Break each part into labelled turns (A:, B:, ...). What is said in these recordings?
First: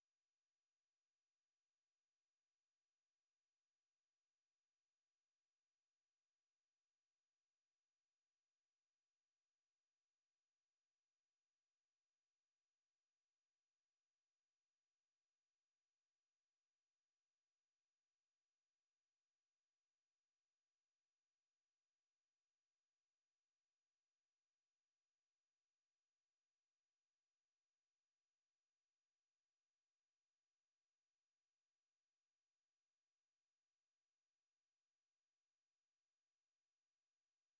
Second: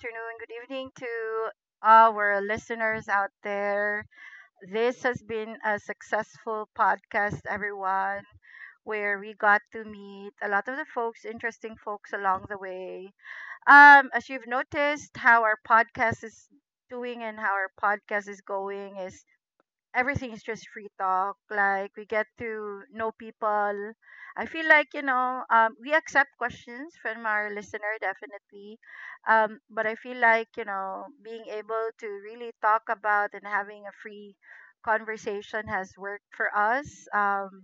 A: afternoon, good evening to our listeners out there. This has been a successful podcast, everyone, where we got to meet a lot of the folks, interesting folks along the way. As you've noticed, how our podcast is doing and how our podcast is going is, everything is just free talk. Like we get to know people. I feel like we accept questions from our listener definitely, but I feel like being able to really talk about and having a free conversation has worked for us.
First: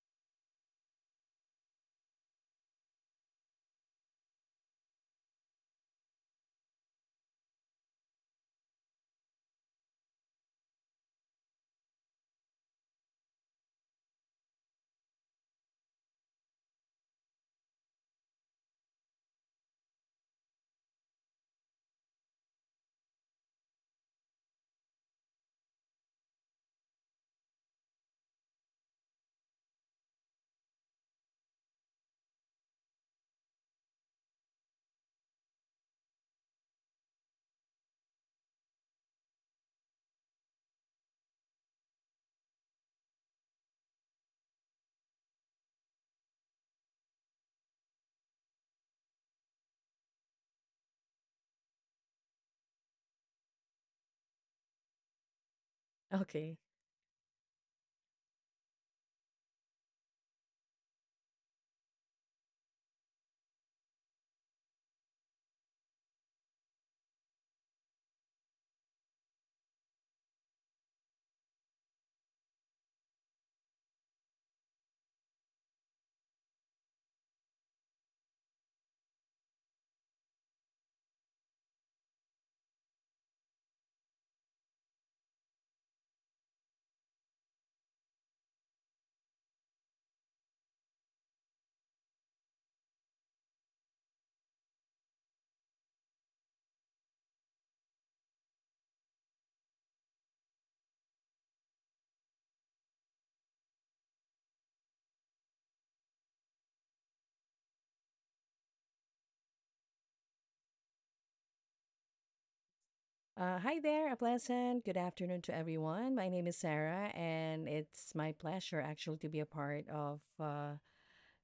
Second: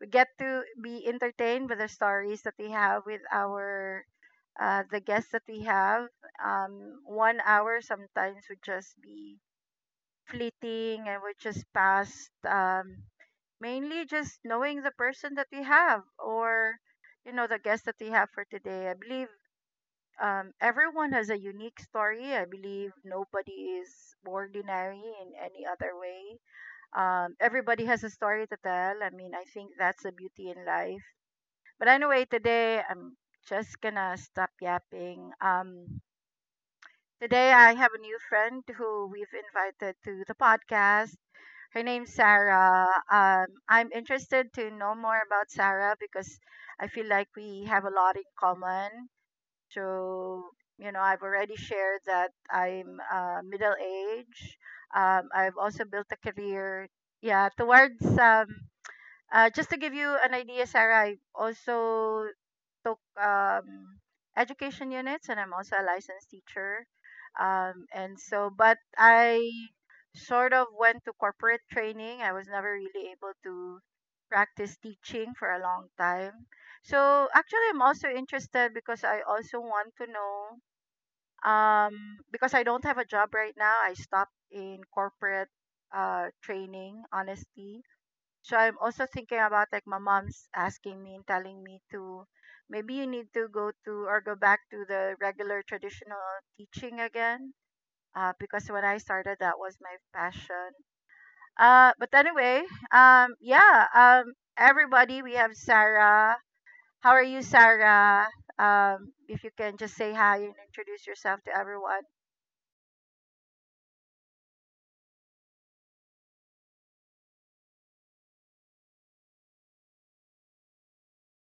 A: We get to be entertained with the stories that we have with our the guests that we have. 1 hour sometimes would just be fleeting and we're just past mainly just knowing the person that we have or the guest that we have for today. I believe everyone has a unique story. I believe nobody is ordinary in any other way. Everybody has a story to tell. I mean, I think that's the beauty in life. But anyway, today I'm just gonna stop yapping. Today, I have a new friend who we've invited to the podcast. Her name's Sarah. I'm interested to know more about Sarah because I feel like we have a lot in common. So, I've already shared that I'm middle age. I've also built a
B: Okay.
A: career, yeah, towards just to give you an idea, Sarah, I also took education units, and I'm also a licensed teacher. And so, but I sort of went to corporate training. I was never really able to practice teaching for a long time. So actually, I'm also interested because I also want to know because I don't have a job right now. I stopped in corporate training, honestly, so I'm also thinking about, like, my mom's asking me and telling me to maybe you need to go to or go back to the regular traditional teaching again. Because when I started, that was my passion. But anyway, yeah, everybody, we have Sarah. How are you, Sarah? If you can just say hi and introduce yourself to everyone.
B: Hi there, a pleasant good afternoon to everyone. My name is Sarah, and it's my pleasure actually to be a part of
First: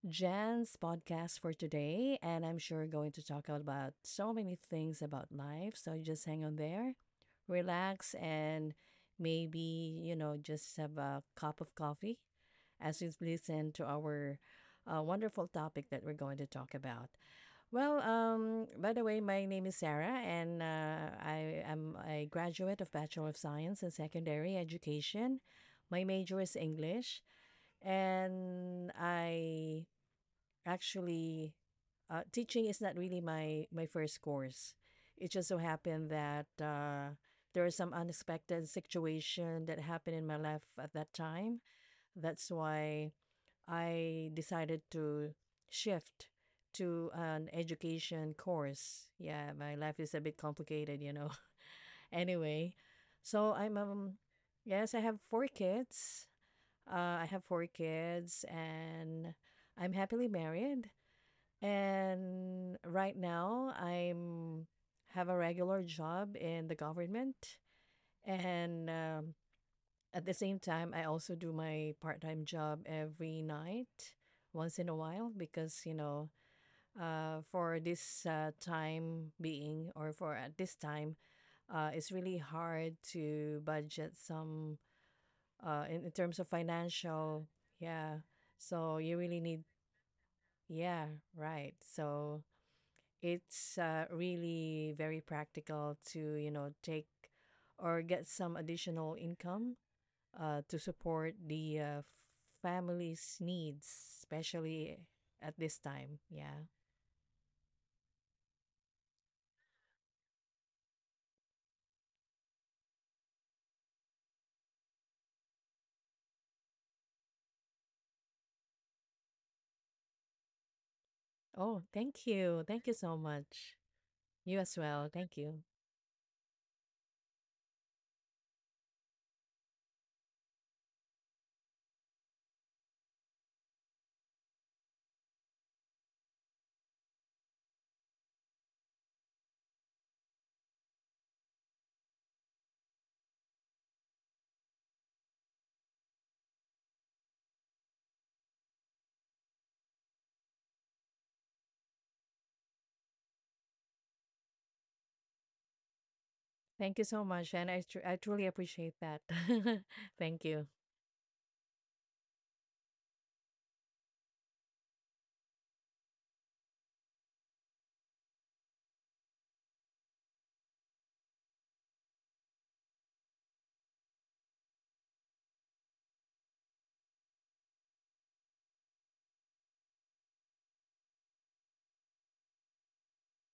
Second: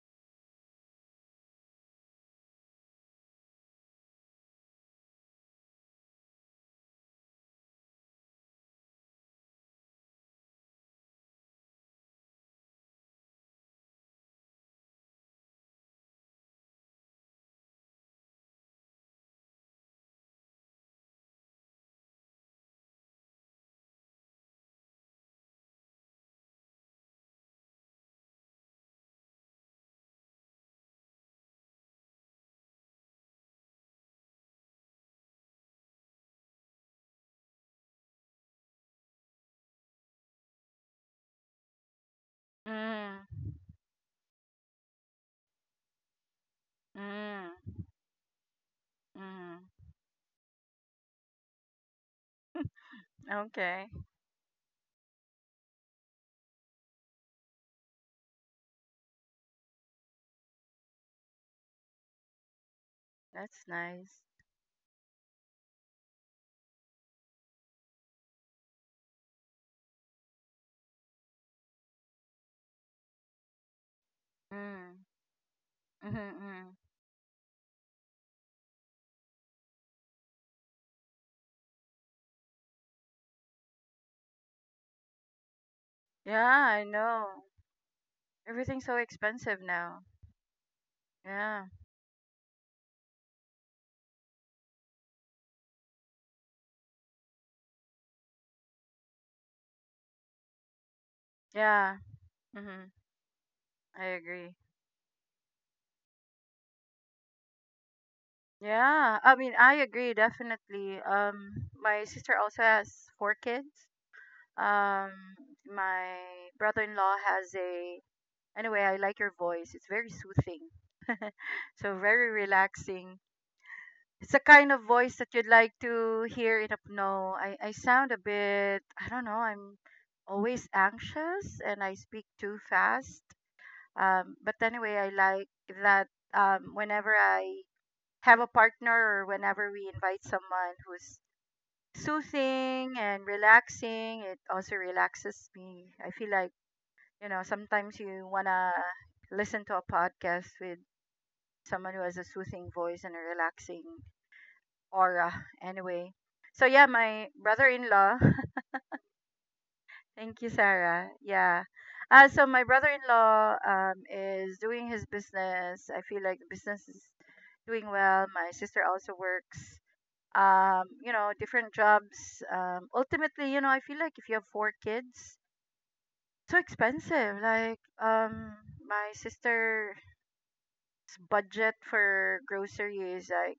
B: Jen's podcast for today. And I'm sure going to talk about so many things about life. So you just hang on there, relax, and maybe, just have a cup of coffee as you listen to our wonderful topic that we're going to talk about. Well, by the way, my name is Sarah, and I am a graduate of Bachelor of Science in Secondary Education. My major is English, and I actually teaching is not really my first course. It just so happened that there was some unexpected situation that happened in my life at that time. That's why
A: Mm,
B: I decided to shift to an
A: mm,
B: education course. Yeah,
A: mm.
B: my life is a bit complicated. Anyway, so I'm
A: Okay,
B: yes, I have four kids. I have four kids and I'm happily married, and right
A: that's
B: now
A: nice.
B: I'm have a regular job in the government, and at the same time, I also do my part-time job every night once in a
A: Mm,
B: while because,
A: mm-hmm.
B: for this time being, or for at this time, it's really hard to budget some, in terms
A: Yeah,
B: of
A: I know.
B: financial. Yeah.
A: Everything's
B: So
A: so
B: you really
A: expensive
B: need,
A: now.
B: yeah,
A: Yeah.
B: right. So it's really very practical to, take or get some additional income to support the
A: Yeah. Mhm.
B: family's needs,
A: I agree.
B: especially at this time. Yeah.
A: Yeah. I mean, I agree definitely. My sister also has four kids. Um my brother-in-law has a— anyway, I like your voice. It's very soothing.
B: Oh,
A: So
B: thank
A: very
B: you. Thank you so
A: relaxing.
B: much.
A: It's the
B: You
A: kind
B: as
A: of
B: well.
A: voice that
B: Thank
A: you'd
B: you.
A: like to hear in a— no. I sound a bit, I don't know, I'm always anxious and I speak too fast. But anyway, I like that whenever I have a partner or whenever we invite someone who's soothing and relaxing, it also relaxes me. I feel like, sometimes you want to listen to a podcast with someone who has a soothing voice and a relaxing aura anyway. So yeah,
B: Thank you so
A: my
B: much. And I, tr-
A: brother-in-law.
B: I truly appreciate that.
A: Thank
B: Thank
A: you,
B: you.
A: Sarah. Yeah. So my brother-in-law is doing his business. I feel like the business is doing well. My sister also works, different jobs. Ultimately, I feel like if you have four kids, so expensive. Like, my sister's budget for grocery is like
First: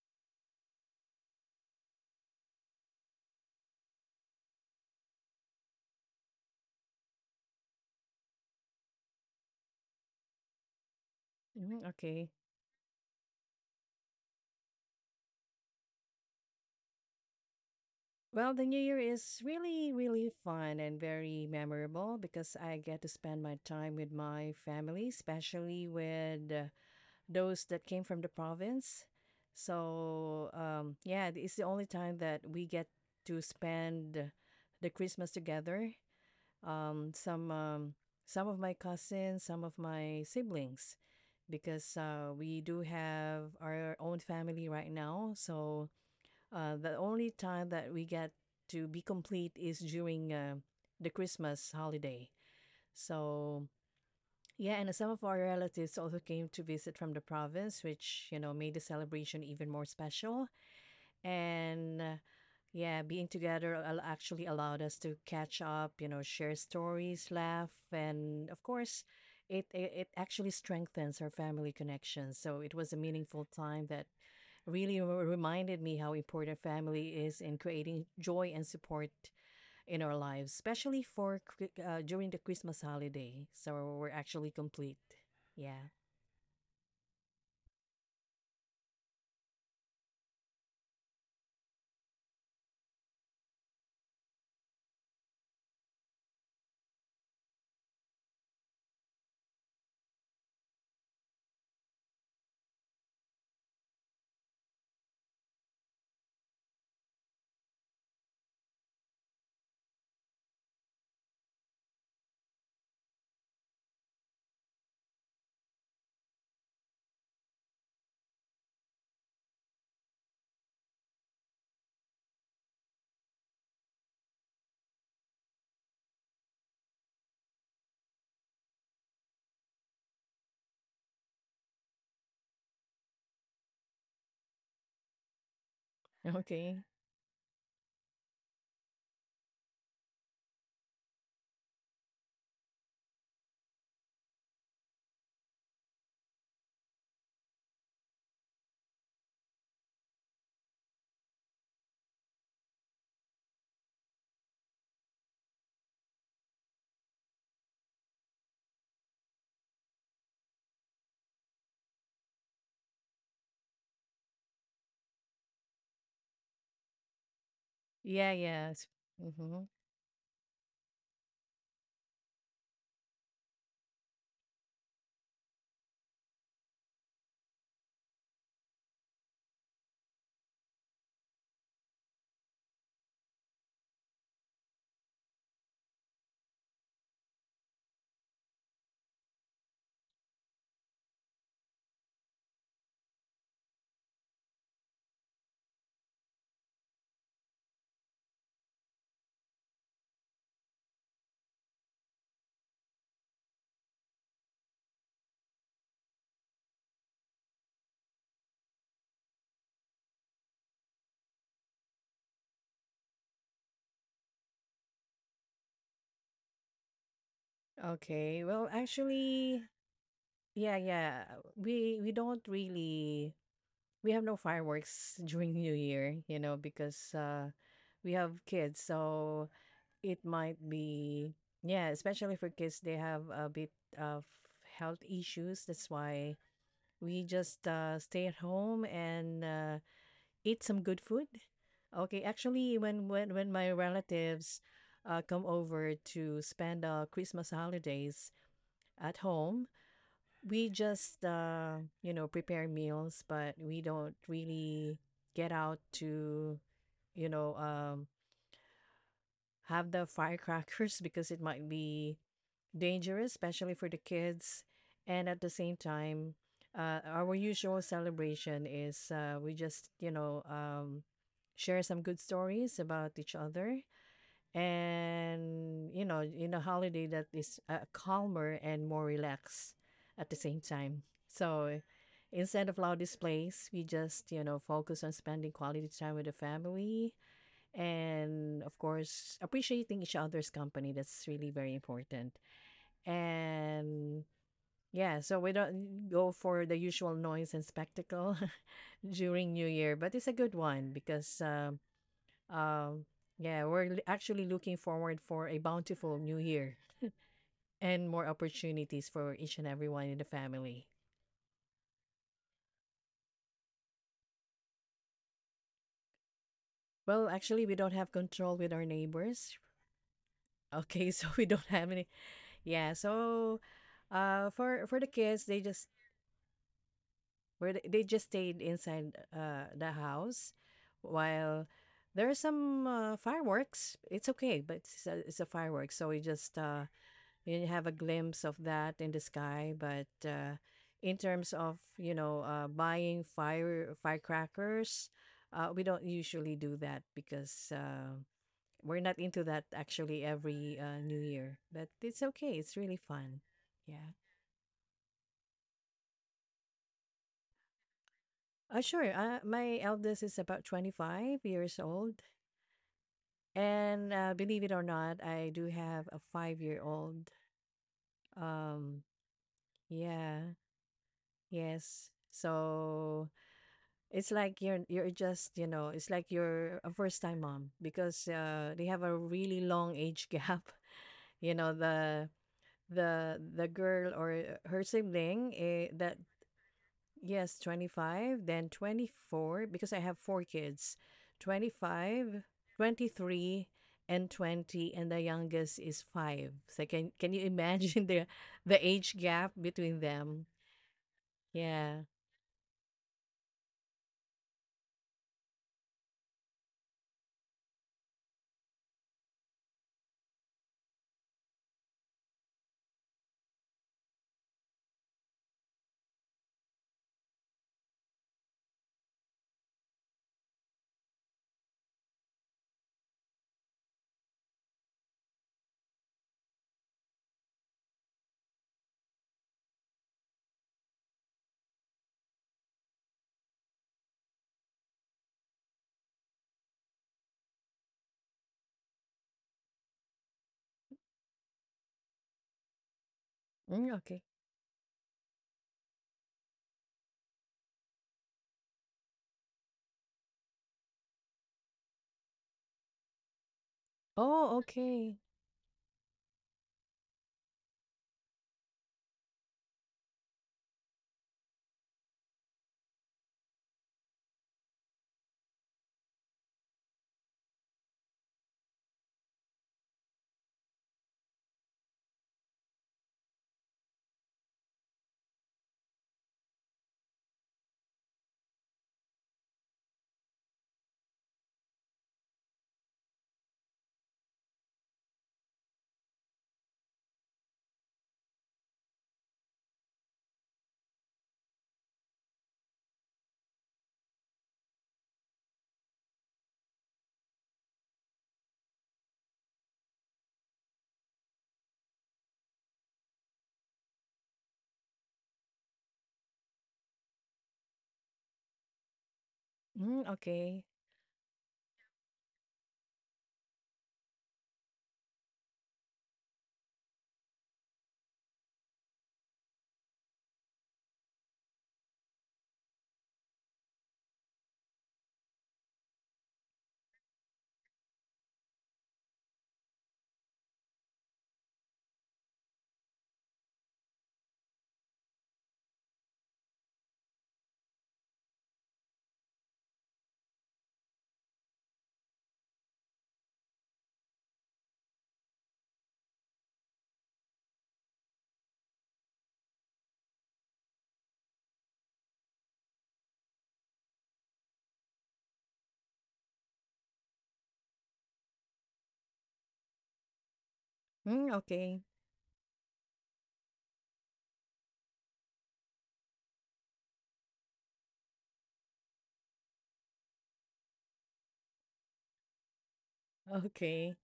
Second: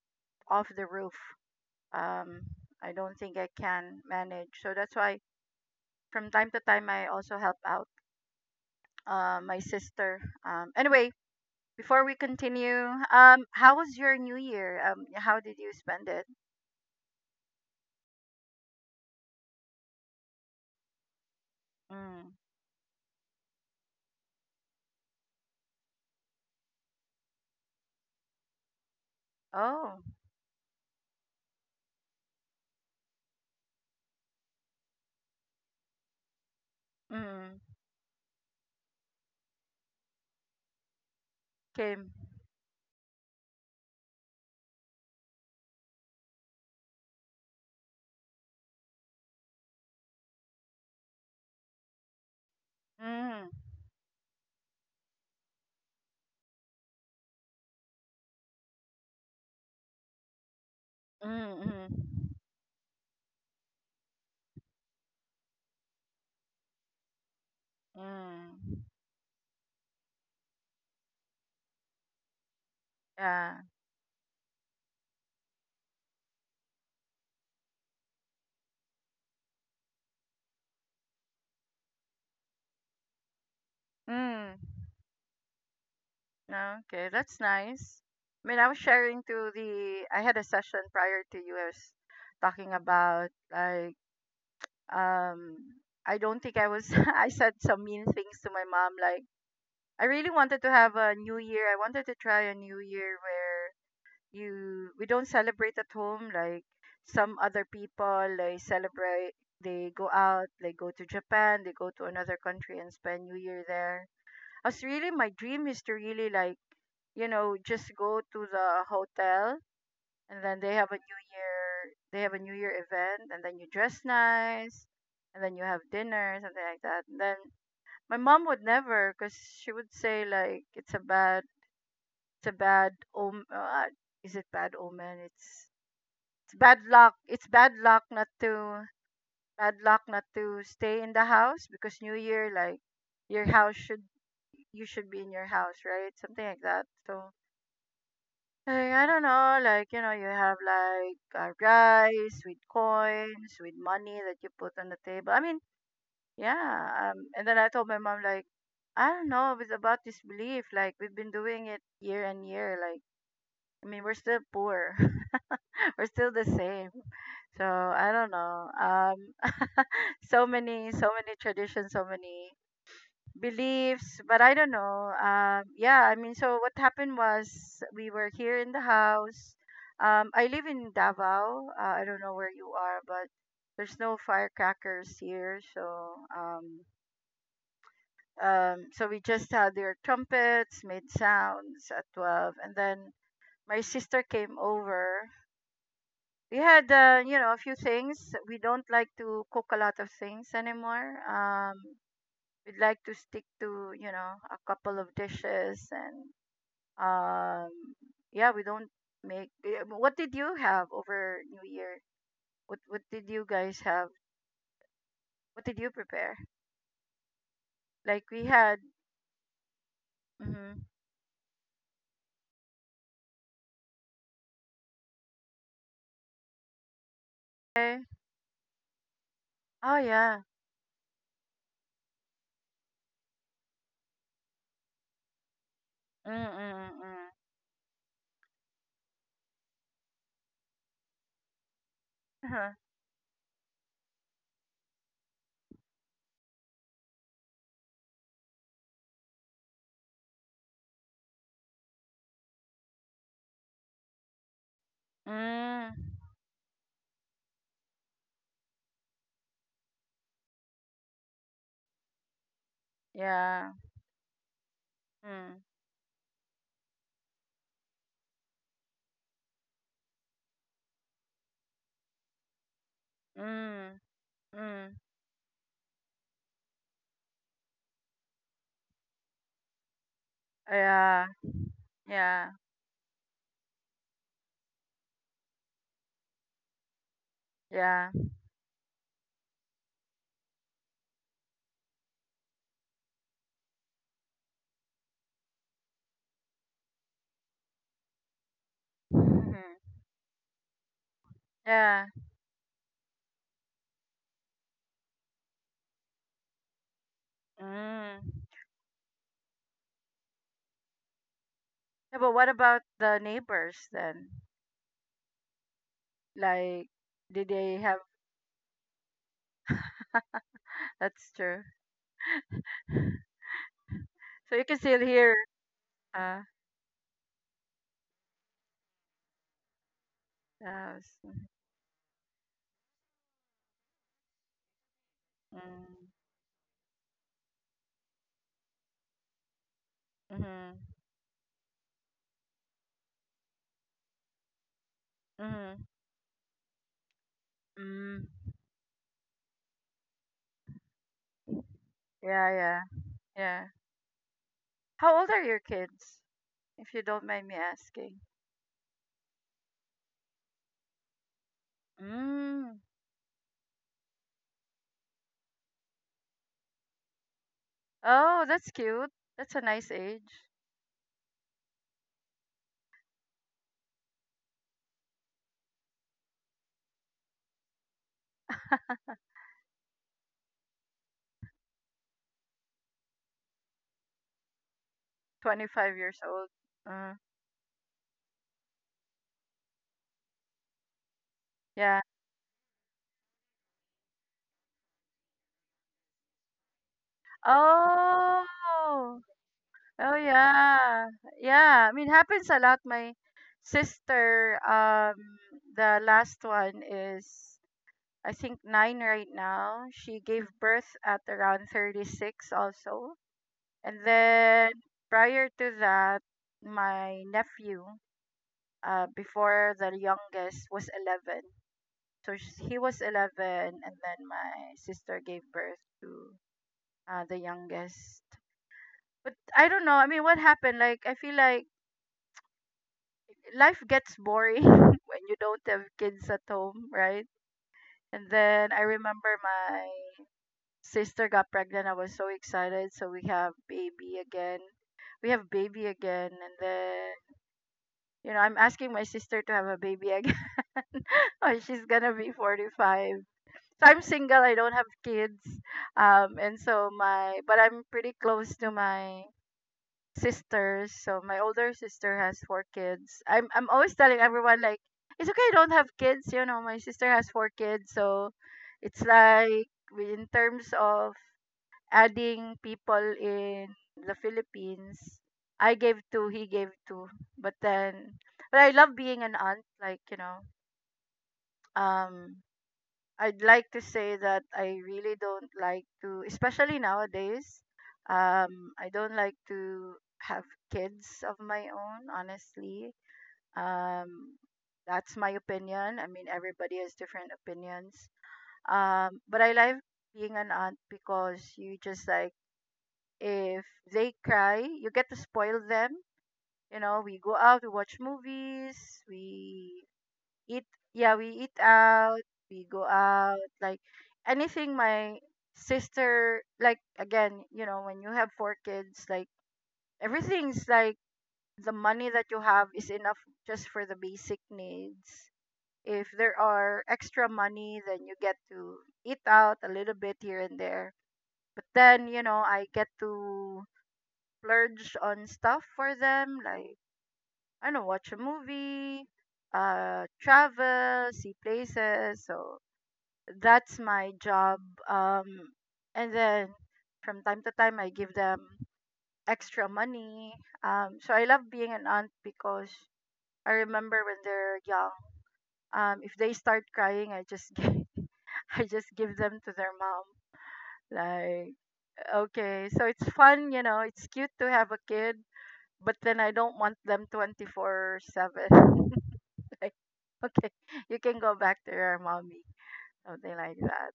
A: off the roof. Um, I don't think I can manage. So that's why from time to time I also help out my sister. Anyway,
B: Mhm.
A: before we
B: Okay.
A: continue, how was your New Year? How did you spend it?
B: Well, the New Year is really, really fun and very memorable
A: Mm.
B: because I get to spend my time with my family, especially with those that came from the province.
A: Oh,
B: So yeah, it's the only time that we get to spend the Christmas together. Um, some
A: mm.
B: um, some of my cousins, some of my siblings, because
A: Kim.
B: we do have our own family right now. So the only time that we get to be complete is during the Christmas holiday.
A: Mm.
B: So yeah, and some of our relatives also came to visit from the province, which, you know, made the celebration even more special.
A: Mm.
B: And
A: Mm.
B: yeah, being together actually allowed us to catch up, you know, share stories, laugh, and of
A: Mm.
B: course, it actually strengthens our family connections. So it was a
A: Yeah.
B: meaningful time that really reminded me how important family is in creating joy and support in our lives, especially for during the Christmas holiday. So we're
A: Mm.
B: actually complete. Yeah.
A: No. Okay, that's nice. I mean, I was sharing to the— I had a session prior to yours, talking about, like um. I don't think I was. I said some mean things to my mom, like, I really wanted to have a new year. I wanted to try a new year where you we don't celebrate at home, like some other people, like, celebrate. They go out, they go to Japan, they go to another country and spend New Year there. As really my dream is to really, like, just go to the hotel, and then they have a New Year event, and then you dress nice and then you have dinner, something like that. And then my mom would never, because she would say, like, it's a bad om is it bad omen? It's bad
B: Okay.
A: luck. It's bad luck not to bad luck not to stay in the house, because New Year, like, your house should you should be in your house, right? Something like that. So, like, I don't know, like, you have like rice with coins, with money that you put on the table. I mean, yeah. And then I told my mom, like, I don't know, it's about this belief. Like, we've been doing it year and year. Like, I mean, we're still poor. We're still the same. So I don't
B: Yeah.
A: know.
B: Yeah. Mm-hmm.
A: So many, so many traditions, so many beliefs, but I don't know. Yeah, I mean, so what happened was we were here in the house. I live in Davao. I don't know where you are, but there's no firecrackers here, so so we just had their trumpets, made sounds at 12, and then my sister came over. We had a few things. We don't like to cook a lot of things anymore. We'd like to stick to, a couple of dishes, and um yeah, we don't what did you have over new year? What did you guys have? What did you prepare? Like, we
B: Okay. Well,
A: had—
B: actually,
A: Mm-hmm.
B: yeah, yeah. We don't really we have no fireworks during New Year, because
A: Okay.
B: we have kids, so
A: Oh,
B: it
A: yeah.
B: might be. Yeah, especially for kids, they have a bit of health issues. That's
A: Mm,
B: why
A: mm, mm, mm.
B: we just stay at home and eat some good food. Okay, actually, when my relatives come over to spend Christmas holidays at home, we just, prepare meals, but we don't really get out
A: Mm,
B: to, you know um, have the firecrackers because it might be dangerous,
A: yeah.
B: especially for the kids. And at the
A: Mm,
B: same time, our usual celebration is, we just, share some good stories about each other.
A: mm, mm.
B: And, in a holiday that is calmer and more relaxed at the same time.
A: Yeah,
B: So
A: yeah,
B: instead of loud displays, we just, focus on spending quality time with the family
A: yeah.
B: and, of course, appreciating each other's company. That's really very important. And yeah, so we don't go for the usual noise and spectacle during
A: Mhm.
B: New Year, but it's a good one because,
A: Yeah.
B: um, we're actually looking forward for a bountiful New Year and
A: Mm.
B: more opportunities for each and everyone in the family.
A: Yeah, but what about the neighbors then? Like,
B: Well,
A: did
B: actually, we
A: they
B: don't
A: have?
B: have control with our neighbors. Okay,
A: That's
B: so we
A: true.
B: don't have any. Yeah, so
A: So you can
B: for
A: still
B: for the
A: hear
B: kids, they just
A: uh,
B: where they just stayed inside the house
A: the house.
B: while there are some fireworks. It's okay, but it's a fireworks,
A: Mm.
B: so we just you have a glimpse of that in the sky. But
A: Mhm.
B: in terms of, buying firecrackers, we
A: Mhm.
B: don't usually do that because
A: Mm.
B: we're not into that actually every New Year. But it's
A: Yeah,
B: okay. It's
A: yeah,
B: really fun.
A: yeah.
B: Yeah.
A: How old are your kids, if you don't mind me asking?
B: Sure. My eldest is about 25 years old.
A: Mm.
B: And, believe it or not, I do have a 5-year-old.
A: Oh, that's
B: Um,
A: cute. That's a nice age.
B: yeah, yes. So, it's like you're just, you know, it's like you're a first-time mom because, they have a really long age gap. You know, the girl or her sibling,
A: Twenty-five
B: that.
A: years old. Uh,
B: Yes, 25, then 24, because I have four kids: twenty
A: yeah.
B: five, 23, and 20, and the youngest is 5. So, can you imagine the age
A: Oh.
B: gap between
A: Oh
B: them?
A: yeah. Yeah, I
B: Yeah.
A: mean, happens a lot. My sister, the last one is, I think, nine right now. She gave birth at around 36 also. And then prior to that, my nephew, before the youngest was 11. So he was 11, and then my sister gave birth to the youngest. But I don't know. I mean, what happened? Like, I feel like life gets boring when you don't have kids at home, right? And then I remember my sister got pregnant. I was so excited. So we have
B: Mm, okay.
A: baby again. We have baby again. And then, I'm asking my sister to have a baby again. Oh, she's going to be 45. So I'm single. I
B: Oh,
A: don't have
B: okay.
A: kids. And so, but I'm pretty close to my sisters. So my older sister has four kids. I'm always telling everyone, like, it's okay, I don't have kids. You know, my sister has four kids, so it's like, in terms of adding people in the Philippines, I gave two, he gave two. But then, but I love being an aunt. Like, you know, um, I'd like to say that I really don't like to, especially nowadays, I don't like to have kids of my own, honestly. Um, that's my opinion. I mean, everybody has different opinions. But I like being an aunt because you just, like, if they cry, you get to spoil them. You know, we go out, we watch movies, we
B: Mm, okay.
A: eat, yeah, we eat out, we go out. Like, anything. My sister, like, again, you know, when you have four kids, like, everything's like, the money that you have is enough just for the basic needs. If there are extra money, then you get to eat out a little bit here and there. But then, you know, I get to splurge on stuff for them, like, I don't know, watch a movie, travel, see places. So that's my job. um and then from time to time I give them extra money. So I love being an aunt, because I remember when they're young, if they start crying, I just give I just give them to their mom.
B: Mm,
A: Like,
B: okay.
A: okay, so it's fun, you know, it's cute to have a kid, but then I don't want them 24/7. Like, okay, you can go back to your mommy, something like
B: Okay.
A: that.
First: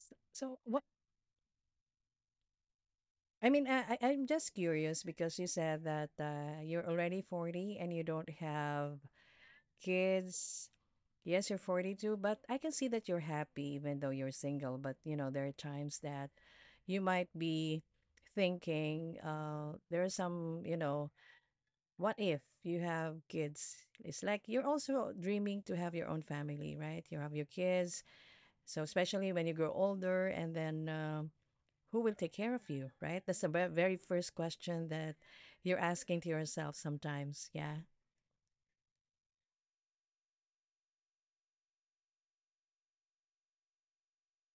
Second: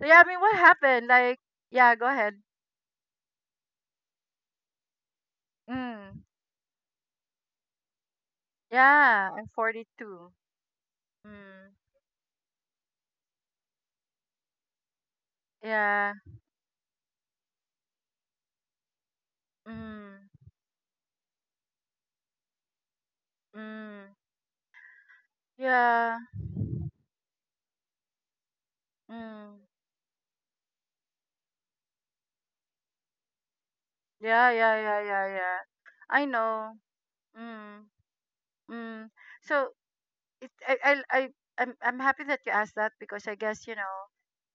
A: So yeah, I mean, what
B: so what?
A: happened, like, yeah, go ahead.
B: I mean, I'm just curious because you said that
A: Mm.
B: you're already 40 and you don't have
A: Yeah, I'm 42.
B: kids. Yes, you're
A: Mm.
B: 42, but I can see that you're happy even though you're single. But, you know, there are times
A: Yeah.
B: that you might be thinking, there are
A: Mm.
B: some, what if you have kids?
A: Mm.
B: It's like you're also dreaming to have your
A: Yeah.
B: own family, right? You have your kids. So, especially when you
A: Mm.
B: grow older, and then who will take care of you, right? That's the very first
A: Yeah, yeah,
B: question
A: yeah,
B: that
A: yeah, yeah.
B: you're asking
A: I
B: to
A: know.
B: yourself sometimes. Yeah.
A: Mm. Mm. So it I I'm happy that you asked that because I guess, you know,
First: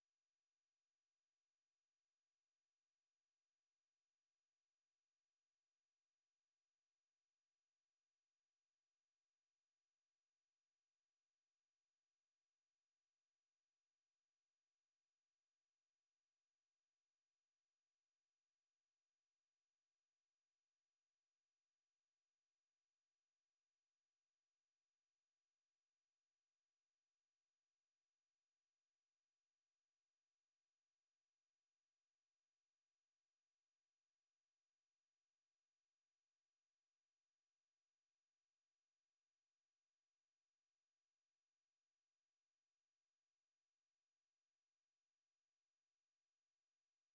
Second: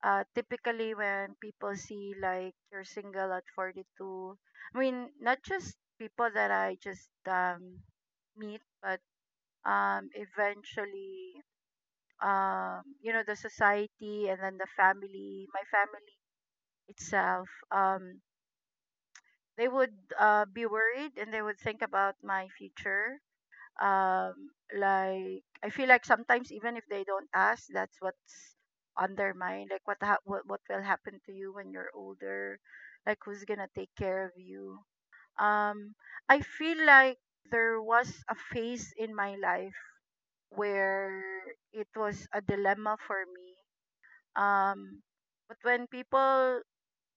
A: uh typically when people see like you're single at 42. I mean, not just people that I just meet, but eventually you know, the society and then the family my family itself, they would be worried and they would think about my future. um like, I feel like sometimes even if they don't ask, that's what's on their mind, like what will happen to you when you're older, like who's gonna take care of you. um I feel like there was a phase in my life where it was a dilemma for me. Um, but when people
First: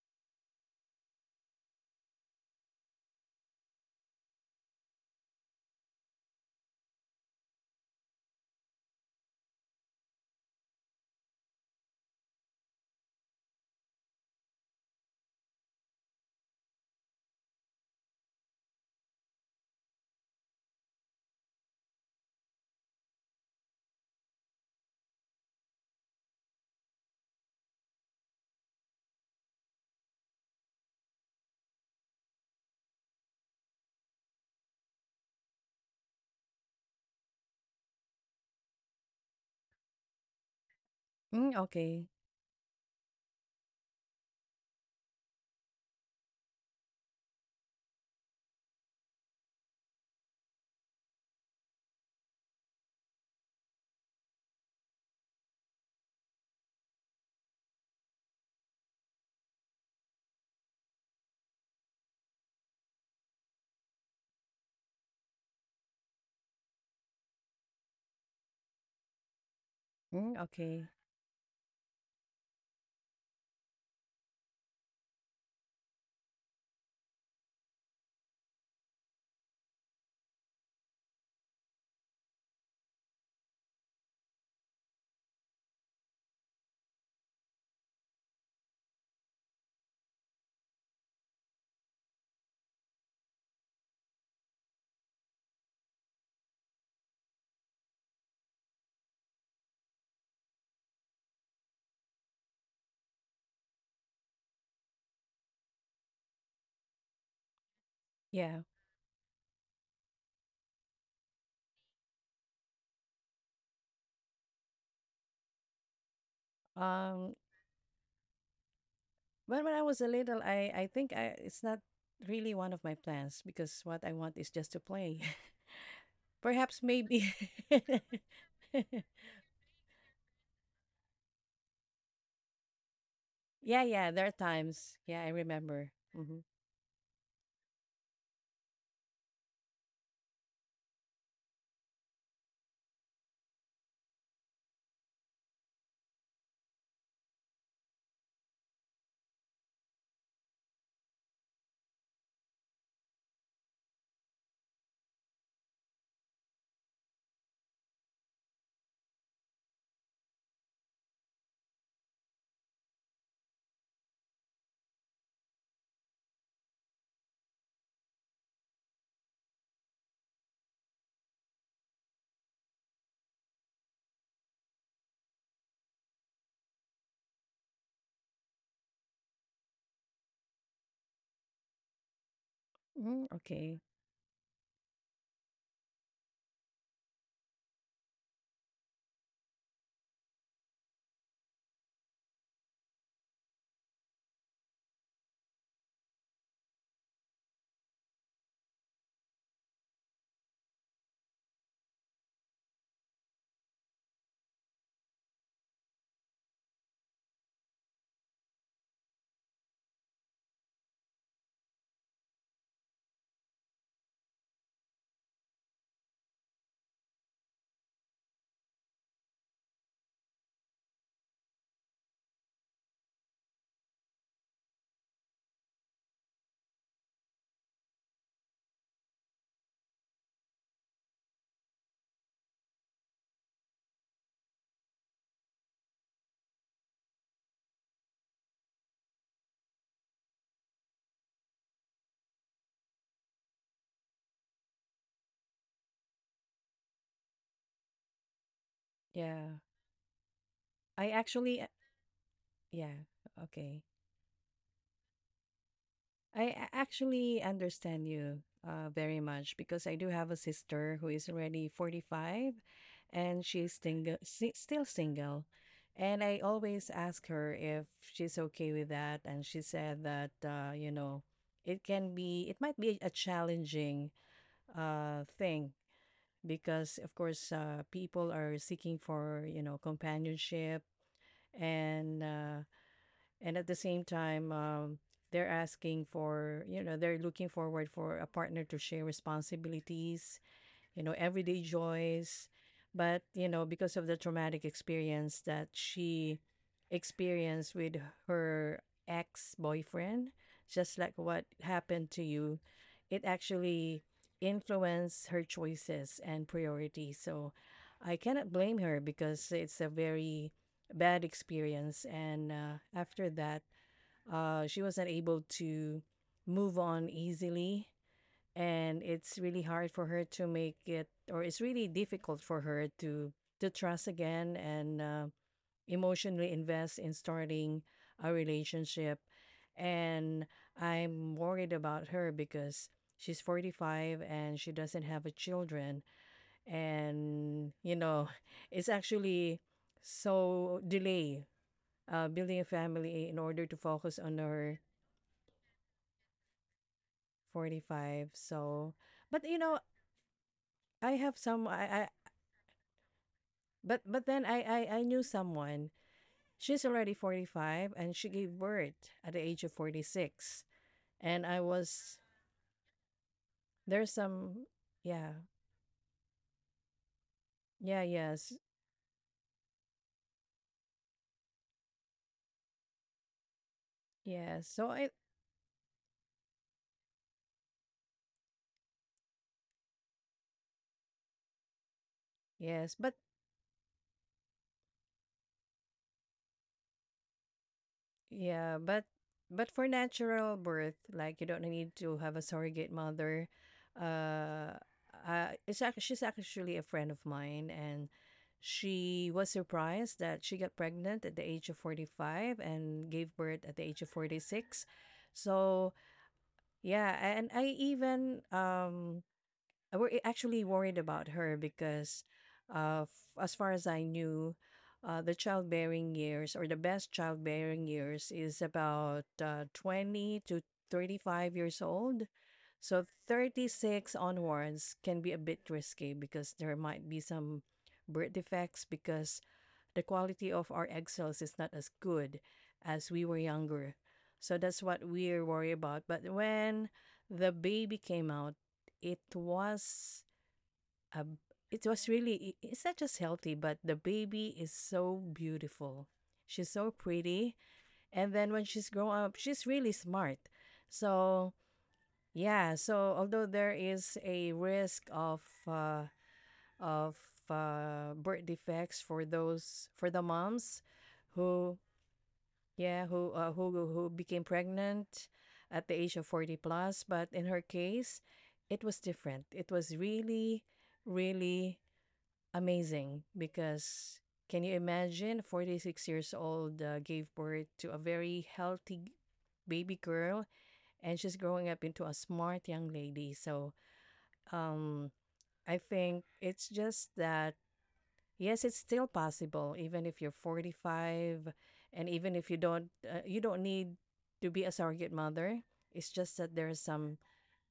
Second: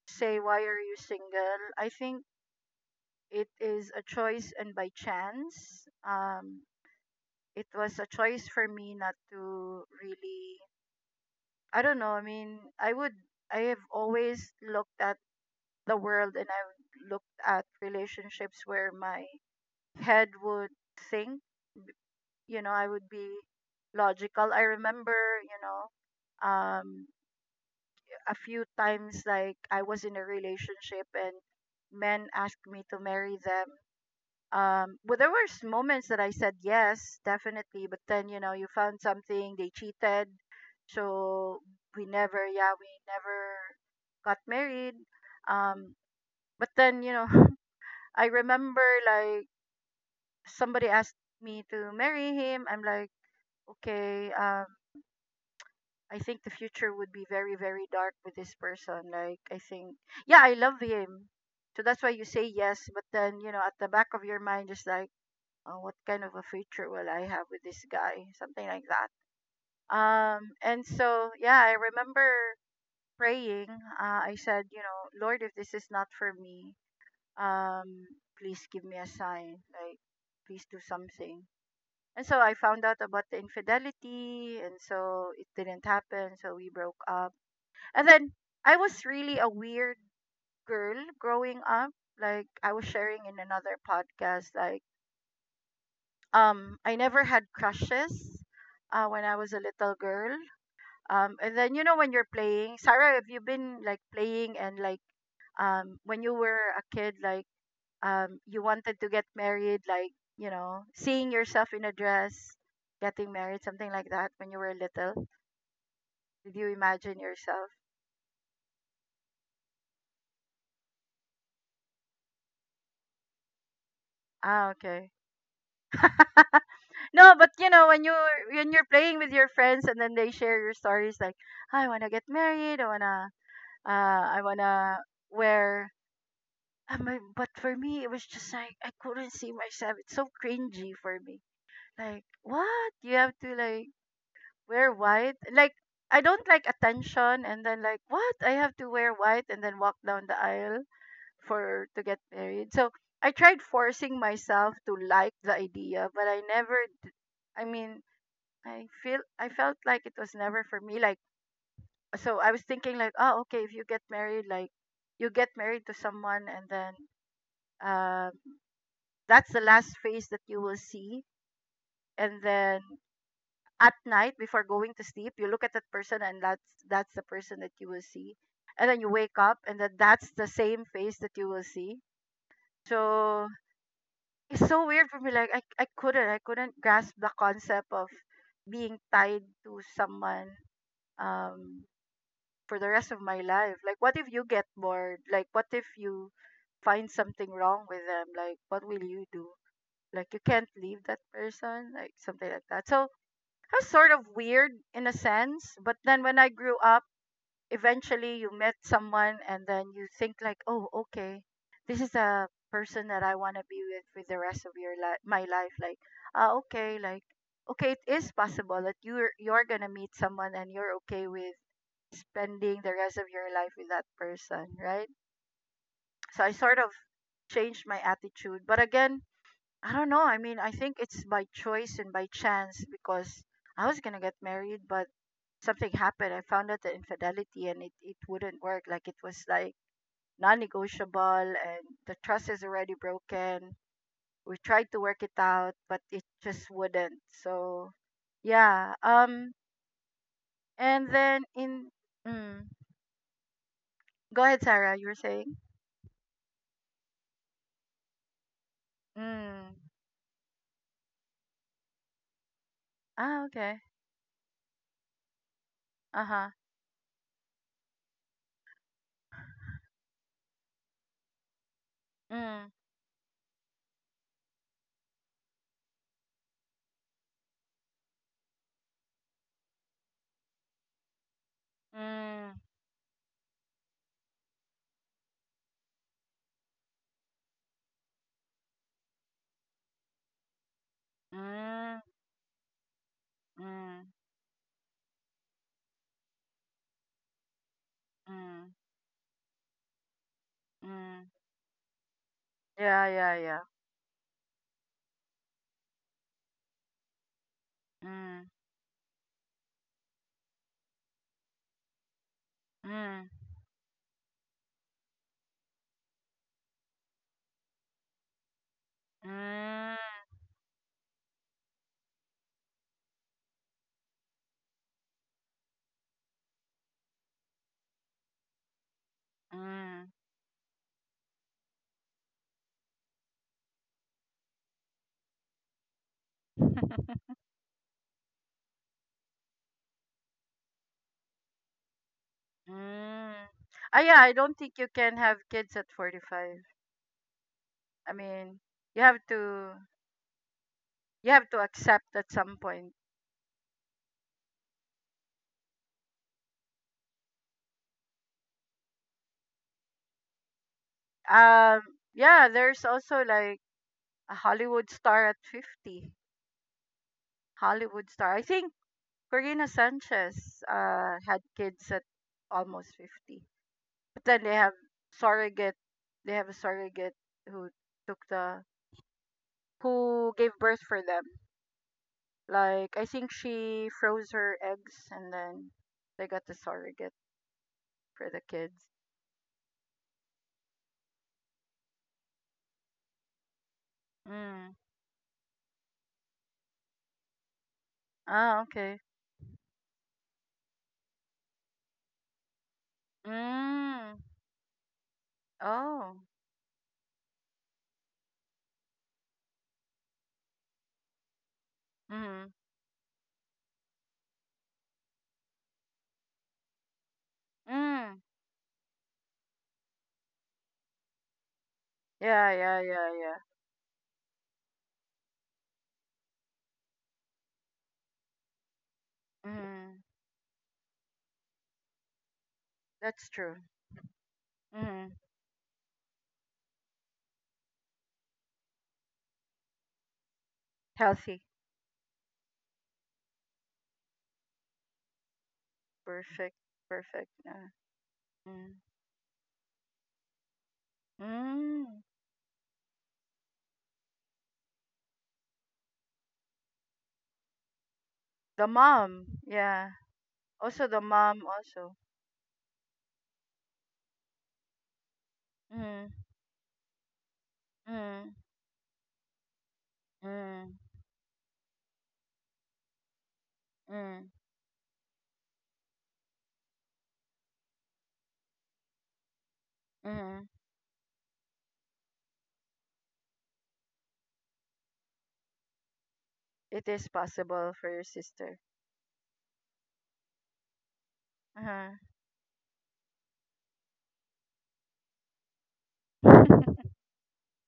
A: say, "Why are you single?" I think it is a choice, and by chance, it was a choice for me not to really. I don't know. I mean, I would. I have always looked at the world, and I've looked at relationships where my head would think. You know, I would be logical. I remember, um, a few times like I was in a relationship and men asked me to marry them. Well, there was moments that I said yes, definitely, but then you know you found something, they cheated,
B: Mm,
A: so we
B: okay.
A: never, yeah, we never got married. Um, but then, you know, I remember like somebody asked me to marry him. I'm like, okay, I think the future would be very, very dark with this person. Like, I think, yeah, I love him. So that's why you say yes. But then, you know, at the back of your mind, just like, oh, what kind of a future will I have with this guy? Something like that.
B: Mm,
A: And
B: okay.
A: so, yeah, I remember praying. I said, you know, Lord, if this is not for me, um, please give me a sign. Like, please do something. And so I found out about the infidelity. And so it didn't happen. So we broke up, and then I was really a weird girl growing up. Like I was sharing in another podcast, like I never had crushes when I was a little girl. And then, you know, when you're playing, Sarah, have you been like playing and like when you were a kid like you
B: Yeah.
A: wanted to get married like, you know, seeing yourself in a dress, getting married, something like that when you were little? Did you imagine
B: Um,
A: yourself?
B: well, when I was a little, I think I it's not really one of my plans because what I want is
A: Ah,
B: just to
A: okay.
B: play. Perhaps
A: No,
B: maybe.
A: but you know when you when you're playing with your friends and then they share your stories like I wanna get married,
B: Yeah, yeah. There are
A: I wanna
B: times. Yeah, I
A: wear,
B: remember. Mm-hmm.
A: I mean, but for me it was just like I couldn't see myself. It's so cringy for me. Like what, you have to like wear white? Like I don't like attention, and then like what, I have to wear white and then walk down the aisle for to get married. So I tried forcing myself to like the idea, but I never d- I mean, I felt like it was never for me. Like so I was thinking like, oh, okay, if you get married, like you get married to someone and then um that's the last face that you will see. And then at night before going to sleep, you look at that person, and that's the person that you will see. And then you wake up and then that's the same face that you will see.
B: Mm-hmm.
A: So
B: Okay.
A: it's so weird for me. Like I couldn't grasp the concept of being tied to someone um for the rest of my life. Like, what if you get bored? Like, what if you find something wrong with them? Like, what will you do? Like, you can't leave that person? Like, something like that. So, I was sort of weird in a sense. But then when I grew up, eventually you met someone and then you think, like, oh, okay, this is a person that I want to be with for the rest of your life, my life. Like, ah, okay, like, okay, it is possible that you're gonna meet someone and you're okay with spending the rest of your life with that person, right? So I sort of changed my attitude. But again, I don't know. I mean, I think it's by choice and by chance because I was going to get married, but something happened. I found out the infidelity and it wouldn't work. Like it was like non negotiable and the trust is already broken. We tried to work it out, but it just wouldn't. So, yeah.
B: Yeah, I
A: And then
B: actually.
A: in, mm,
B: Yeah. Okay.
A: go ahead, Sarah. You were saying.
B: I actually understand you very much
A: Mm.
B: because I do have a sister who is already 45
A: Ah,
B: and she's
A: okay.
B: single, still single. And I
A: Uh-huh.
B: always ask her if she's okay with that. And she said that, you know, it can be, it
A: Mm,
B: might be a challenging thing because, of course, people are seeking for, you know, companionship, and
A: mm,
B: at the same time, they're asking for you know they're looking forward for a partner to share responsibilities, everyday
A: mm,
B: joys. But, you know, because of
A: mm,
B: the traumatic experience that she experienced with
A: mm,
B: her ex boyfriend, just like
A: mm.
B: what happened to you,
A: Yeah,
B: it
A: yeah, yeah.
B: actually influenced her choices and priorities. So I
A: Mm,
B: cannot blame her because it's a very bad experience. And after
A: mm,
B: that, she wasn't able to move on easily, and it's really hard for her
A: mm,
B: to make it, or it's really difficult for her to trust again and emotionally invest in starting a relationship.
A: mm.
B: And I'm worried about her because she's 45 and she doesn't have a children, and it's actually so delay building a family
A: Mm.
B: in order to
A: Ah,
B: focus
A: yeah, I
B: on
A: don't think
B: her.
A: you can have kids at 45. I
B: 45,
A: mean,
B: so,
A: you have
B: but, you
A: to
B: know, I
A: you
B: have
A: have to
B: some,
A: accept at some point.
B: but then I knew someone. She's already 45 and she gave birth at the age of 46. And I
A: Um,
B: was,
A: yeah, there's also like
B: there's
A: a
B: some,
A: Hollywood star
B: yeah.
A: at 50.
B: Yeah,
A: Hollywood star. I
B: yes.
A: think Corina Sanchez had kids at almost 50. But then they
B: Yes.
A: have
B: So I,
A: surrogate. They have a surrogate who took the who gave birth for them.
B: yes,
A: Like I
B: but,
A: think she froze her eggs and then they got the surrogate for the
B: yeah,
A: kids.
B: but for natural birth, like you don't need to have a surrogate mother. Uh,
A: Mm.
B: she's actually a friend of mine, and
A: Ah, okay.
B: she was surprised that she got pregnant at the age of 45 and gave birth at the age of
A: Mm.
B: 46. So,
A: Oh.
B: yeah, and I were actually worried about her because,
A: Mm.
B: as far as I knew, the childbearing years, or the best childbearing
A: Mm.
B: years, is about 20 to 35 years old.
A: Yeah, yeah,
B: So
A: yeah, yeah.
B: 36 onwards can be a bit risky because there might be some birth defects because the
A: Mm.
B: quality of our egg cells is not as good as we
A: That's
B: were
A: true.
B: younger. So that's what
A: Mm.
B: we're worried about. But when the baby came out, it was a
A: Healthy.
B: it was really it's not just healthy, but the baby is so beautiful.
A: Perfect.
B: She's so
A: Perfect.
B: pretty,
A: Yeah.
B: and then when
A: Mm.
B: she's grown up, she's really smart. So
A: Mm.
B: yeah, so although there is a risk uh, of birth
A: The
B: defects for
A: mom.
B: those
A: Yeah.
B: for the moms
A: Also the mom
B: who
A: also.
B: yeah who who became pregnant at the
A: Mm.
B: age of 40 plus. But in her case
A: Mm,
B: it was different, it was really
A: mm,
B: really amazing because,
A: mm,
B: can you imagine, 46 years old gave birth to a very healthy baby girl,
A: mm.
B: and she's growing up into a smart young lady. So um I think it's
A: It
B: just
A: is
B: that.
A: possible for your sister.
B: Yes, it's still possible even if you're 45,
A: Uh-huh.
B: and even if you don't you don't need to be a surrogate mother. It's just that there are some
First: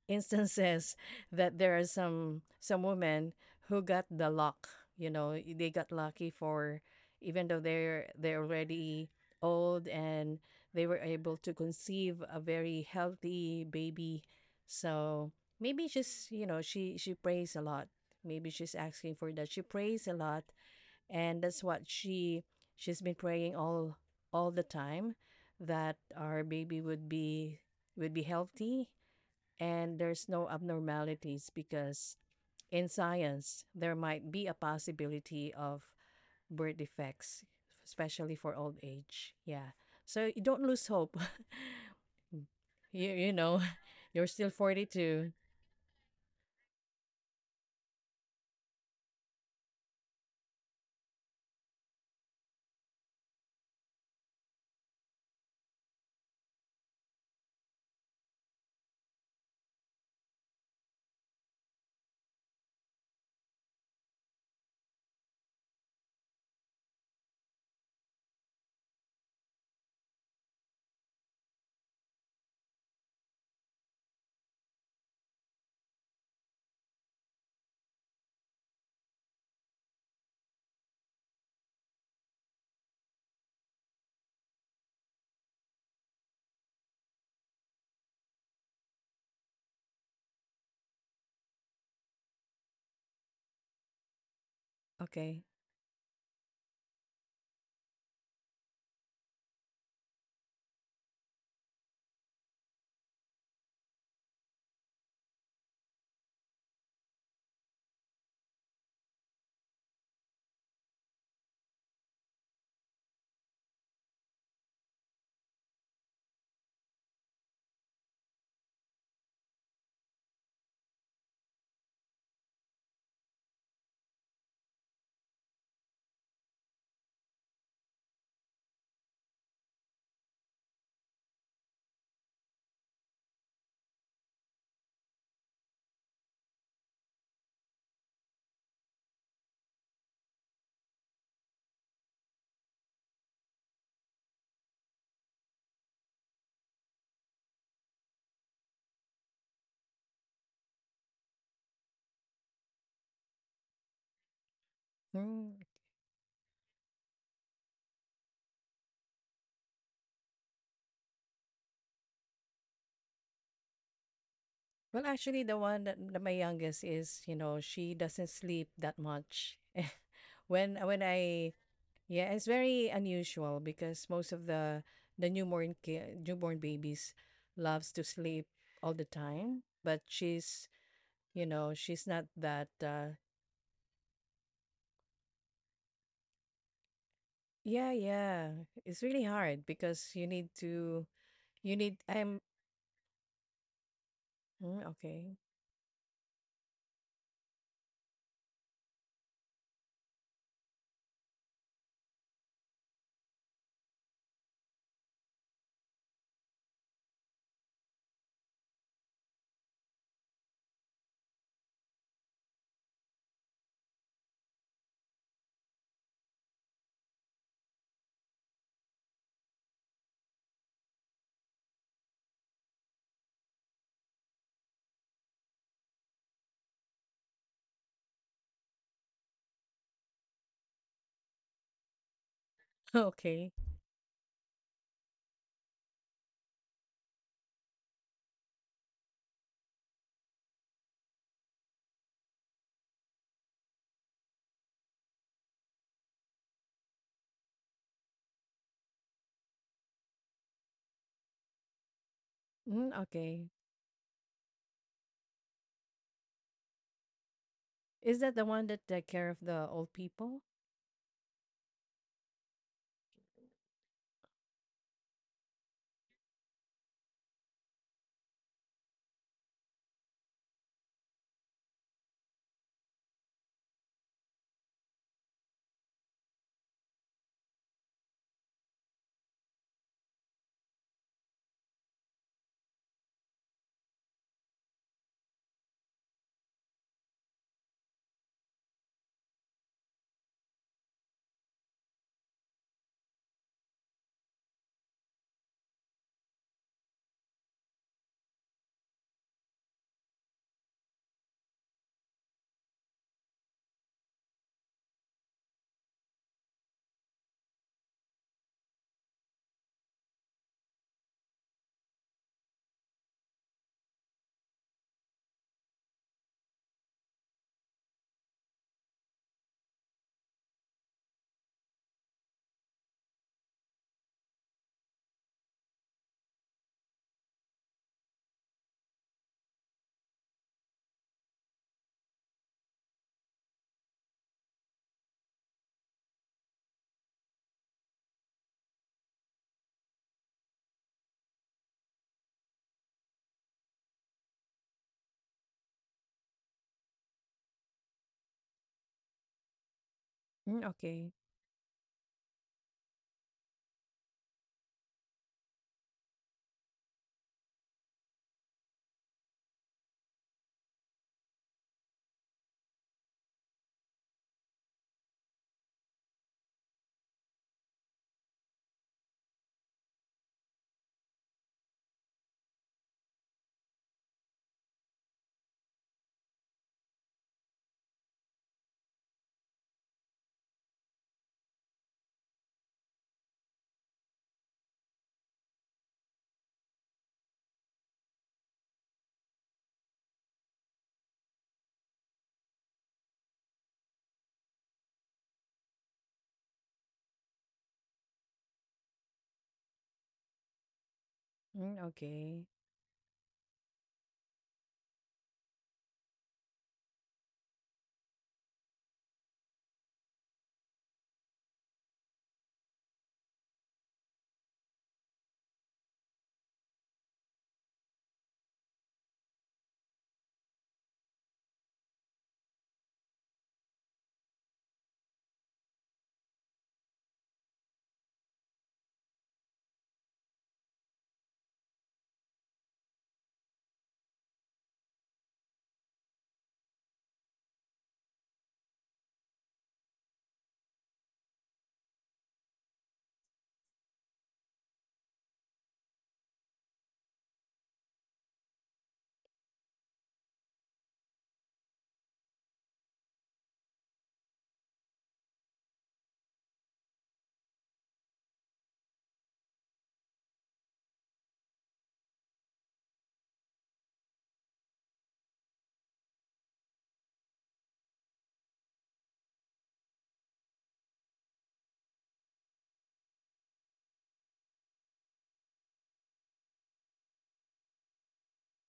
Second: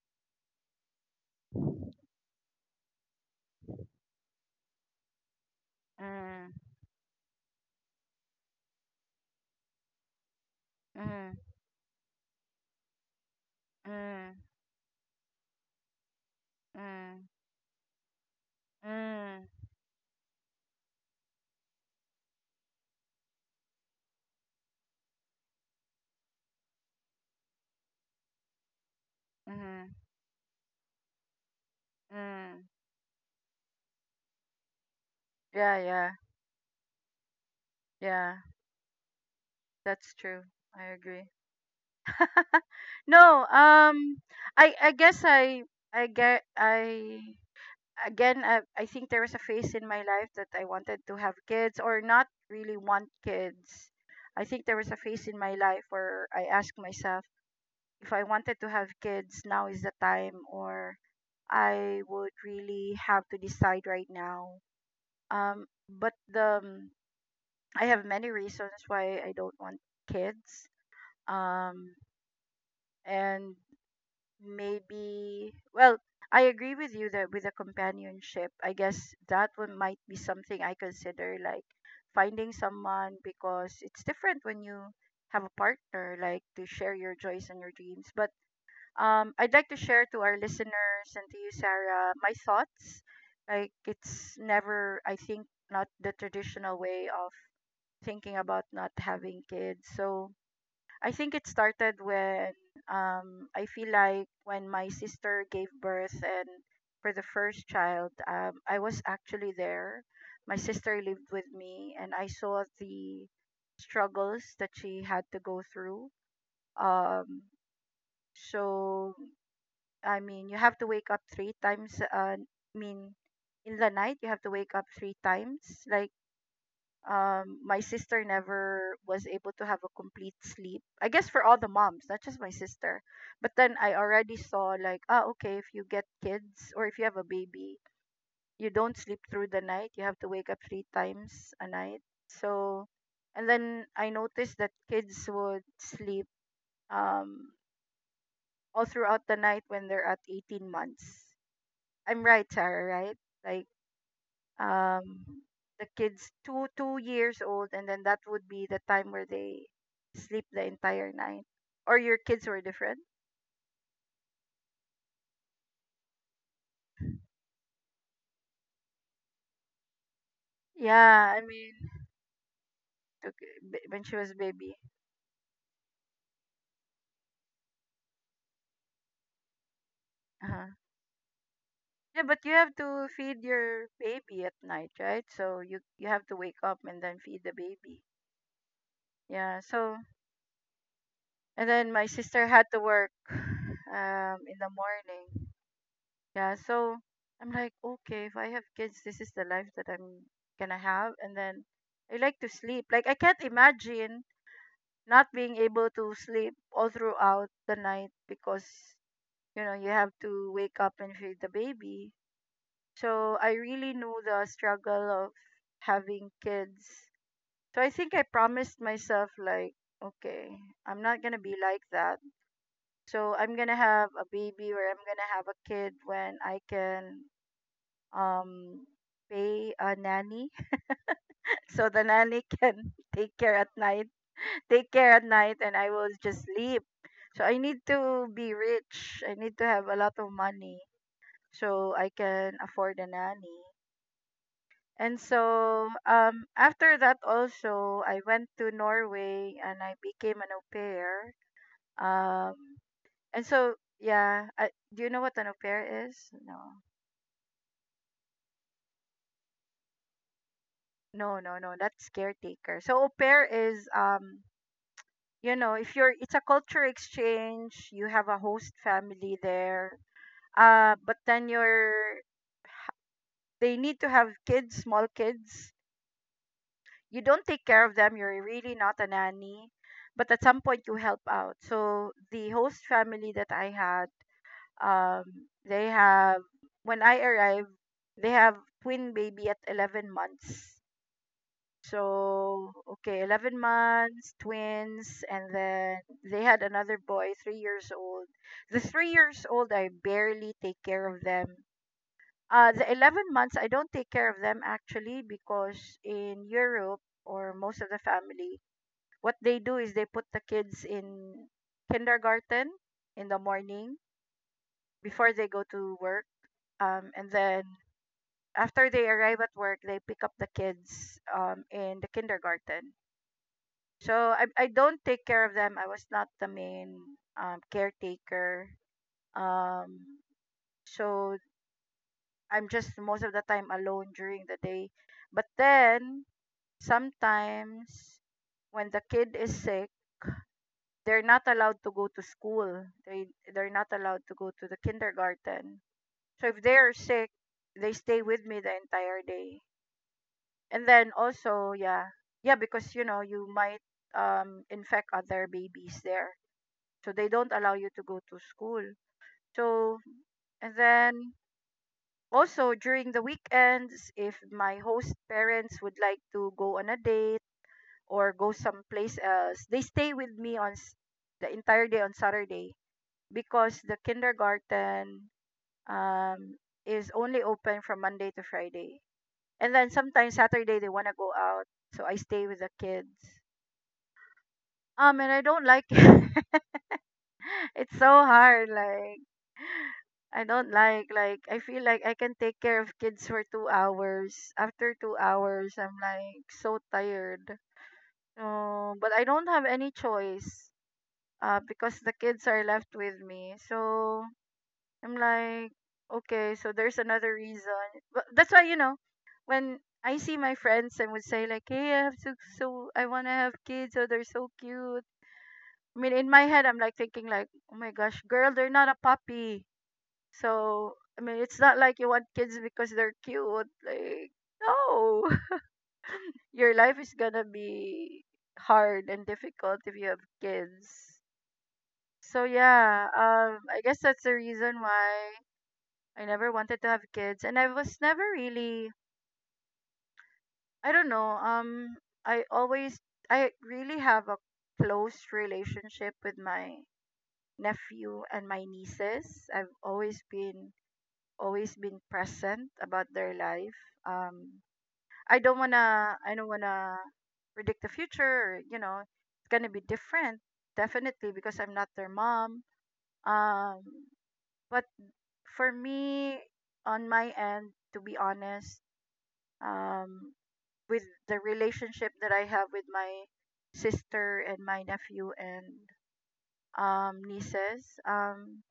B: instances that there are some women who got the luck, they got lucky,
A: Mm,
B: for even though they're already old, and they were
A: mm,
B: able to conceive a very healthy baby.
A: mm,
B: So maybe she's, you know, she
A: mm,
B: prays a lot. Maybe she's asking for
A: mm,
B: that. She prays a lot, and that's what she's been praying all the time, that our baby would be healthy
A: mm,
B: and there's no abnormalities, because
A: mm.
B: in science there might be a possibility
A: Yeah,
B: of
A: yeah,
B: birth defects, especially
A: yeah.
B: for old age, yeah.
A: That's
B: So you
A: true.
B: don't
A: I
B: lose hope.
A: agree.
B: you you
A: No,
B: know you're still
A: I guess
B: 42.
A: I again I think there was a phase in my life that I wanted to have kids or not really want kids. I think there was a phase in my life where I asked myself if I wanted to have kids, now is the time, or I would really have to decide right now. But the I have many reasons why I don't want kids. Um, and maybe, well, I agree with you that with a companionship, I guess that one might be something I consider like finding someone because it's different when you have a partner, like to share your joys and your dreams. But I'd like to share to our listeners and to you, Sarah, my thoughts. Like, it's never, I
B: Okay.
A: think, not the traditional way of thinking about not having kids. So, I think it started when I feel like when my sister gave birth and for the first child, I was actually there. My sister lived with me and I saw the struggles that she had to go through. Um, so, I mean, you have to wake up 3 times. I mean, in the night, you have to wake up 3 times. Like, my sister never was able to have a complete sleep. I guess for all the moms, not just my sister. But then I already saw, like, ah, okay, if you get kids or if you have a baby, you don't sleep through the night. You have to wake up three times a night. So, and then I noticed that kids would sleep um, all throughout the night when they're at 18 months. I'm right, Sarah, right? Like um
B: Mm.
A: the kids, two years old, and then that would be the time where they sleep the entire night. Or your kids were different?
B: Well, actually, the one that that my youngest is, you know, she doesn't sleep that much. When
A: Yeah, I
B: I
A: mean
B: yeah, it's very
A: took-
B: unusual
A: when
B: because
A: she was
B: most of
A: baby.
B: the newborn babies loves to sleep all the time, but she's,
A: Uh-huh.
B: you know, she's
A: Yeah,
B: not
A: but you
B: that.
A: have to feed your baby at night, right? So you have to wake up and then feed the
B: Yeah,
A: baby.
B: yeah, it's really
A: Yeah,
B: hard
A: so
B: because
A: and
B: you
A: then
B: need.
A: my
B: I'm,
A: sister had to work in the
B: mm, okay.
A: morning. Yeah, so I'm like, okay, if I have kids, this is the life that I'm gonna have. And then I like to sleep. Like, I can't imagine not being able to sleep all throughout the night because, you know, you have to wake up and feed the baby. So I really know the struggle of having kids. So I think I promised myself, like, okay, I'm not gonna be like that. So I'm gonna have a baby, or I'm gonna have a kid when I can um pay a nanny. So the nanny can
B: Okay.
A: take care at night, and I will just sleep. So I need to be rich. I need to have a lot of money so I can afford a nanny. And so, after that, also, I went to Norway and I became an au pair. um
B: Mm,
A: and
B: okay.
A: so, yeah, do you know what an au pair is? No,
B: Is that the one that take care of the old people?
A: no, no, no, that's caretaker. So au pair is, if you're it's a culture exchange. You have a host family there. But then, you're they need to have kids, small kids. You don't take care of them, you're really not a nanny, but at some point you help out. So the host family that I had, um they have when I arrived, they have twin baby at 11 months. So, okay, 11 months, twins, and then they had another boy, 3 years old. The 3 years old, I barely take care of them. The 11 months, I don't take care of them actually, because in Europe, or most of the family, what they do is they put the kids in kindergarten in the morning before they go to work. And then after they arrive at work, they pick up the kids in the kindergarten. So I don't take care of them. I was not the main caretaker. Um, so I'm just most of the time alone during the day. But then sometimes when the kid is sick, they're not allowed to go to school. They're not allowed to go to the kindergarten. So if they are sick, they stay with me the entire day.
B: Mm,
A: And then
B: okay.
A: also, yeah, yeah, because you might infect other babies there. So they don't allow you to go to school. So, and then also during the weekends, if my host parents would like to go on a date or go someplace else, they stay with me the entire day on Saturday, because the kindergarten um, is only open from Monday to Friday. And then sometimes Saturday they want to go out, so I stay with the kids. And I don't like it. It's so hard. Like, I don't like, I feel like I can take care of kids for 2 hours. After 2 hours, I'm like so tired. No, but I don't have any choice.
B: Mm,
A: Because the kids
B: okay.
A: are left with me, so I'm like, okay, so there's another reason. But that's why, when I see my friends, and would say like, hey, I have so so I wanna have kids, so they're so cute. I mean, in my head, I'm like thinking like, oh my gosh, girl, they're not a puppy. So, I mean, it's not like you want kids because they're cute. Like, no, your life is gonna be hard and difficult if you have kids. So yeah, I guess that's the reason why I never wanted to have kids, and I was never really, I don't know, I always, I really have a close relationship with my nephew and my nieces. I've always been present about their life. Um, I don't wanna predict the future. Or, it's gonna be different, definitely, because I'm not their mom. Um, but for me, on my end, to be honest, um, with the relationship that I have with my sister and my nephew and, nieces.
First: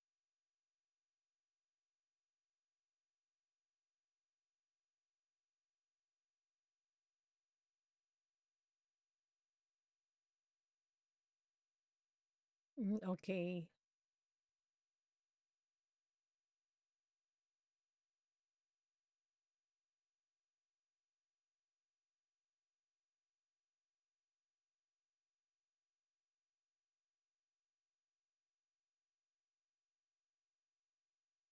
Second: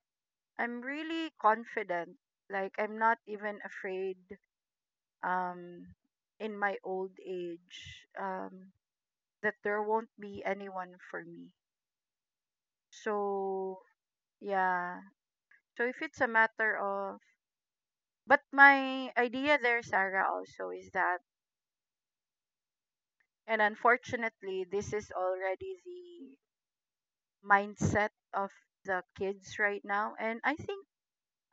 A: I'm really confident. Like, I'm not even afraid, um in my old age, that there won't be anyone for me.
B: Mm, okay.
A: So yeah. So, if it's a matter of, but my idea there, Sarah, also, is that, and unfortunately this is already the mindset of the kids right now, and I think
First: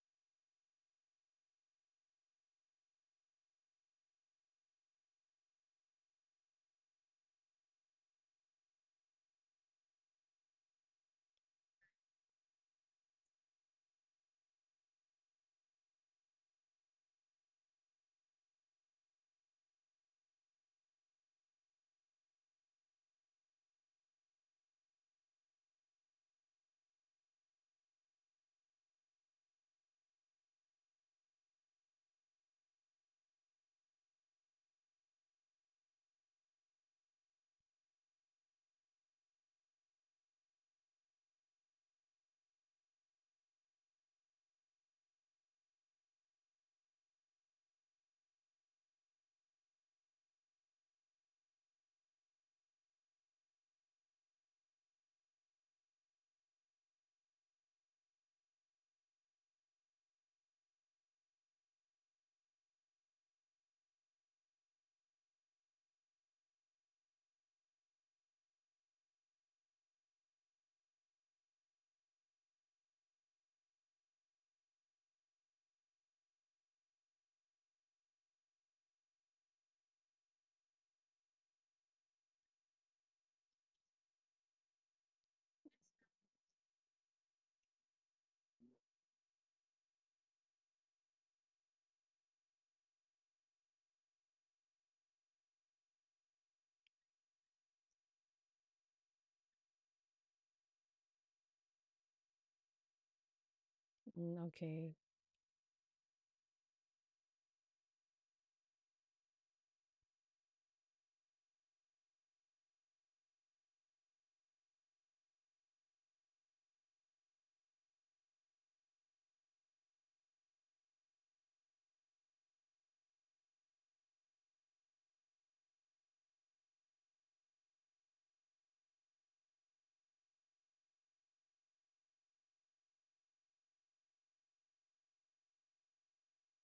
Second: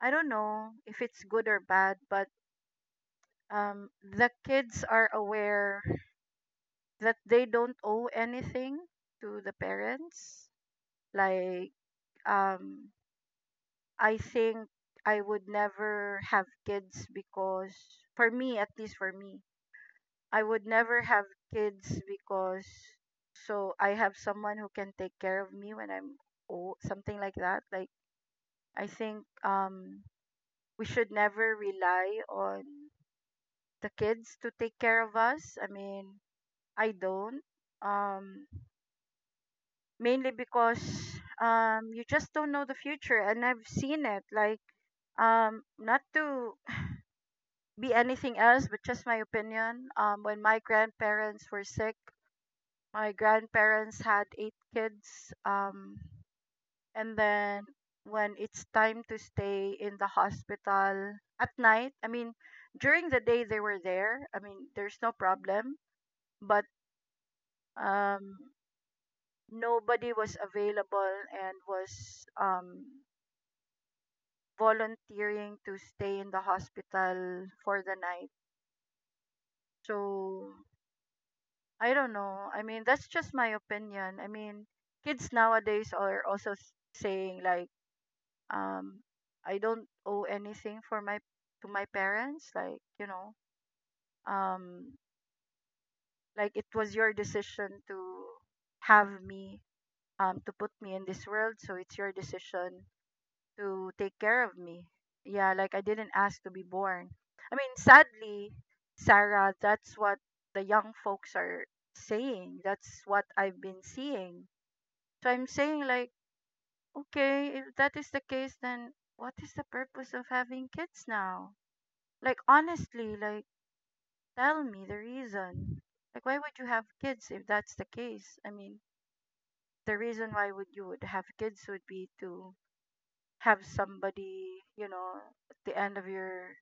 A: I don't know if it's good or bad, but the kids are aware that they don't owe anything to the parents. Like, um, I think I would never have kids because, for me, at least for me, I would never have kids because, so I have someone who can take care of me when I'm old, something like that. Like, I think we should never rely on the kids to take care of us. I mean, I don't. Um, Mainly because, you just don't know the future, and I've seen it like, not to be anything else, but just my opinion, when my grandparents were sick, my grandparents had eight kids, and then when it's time to stay in the hospital at night, I mean during the day they were there, I mean there's no problem, but um nobody was available, and was volunteering to stay in the hospital for the night. So I don't know. I mean, that's just my opinion. I mean, kids nowadays are also saying like, um, I don't owe anything for my to my parents. Like, um, like it was your decision to have me, to put me in this world. So it's your decision to take
B: Mm,
A: care of me.
B: okay.
A: Yeah, like, I didn't ask to be born. I mean, sadly, Sarah, that's what the young folks are saying. That's what I've been seeing. So I'm saying, like, okay, if that is the case, then what is the purpose of having kids now? Like, honestly, like, tell me the reason. Like, why would you have kids if that's the case? I mean, the reason why would you would have kids would be to have somebody, at the end of your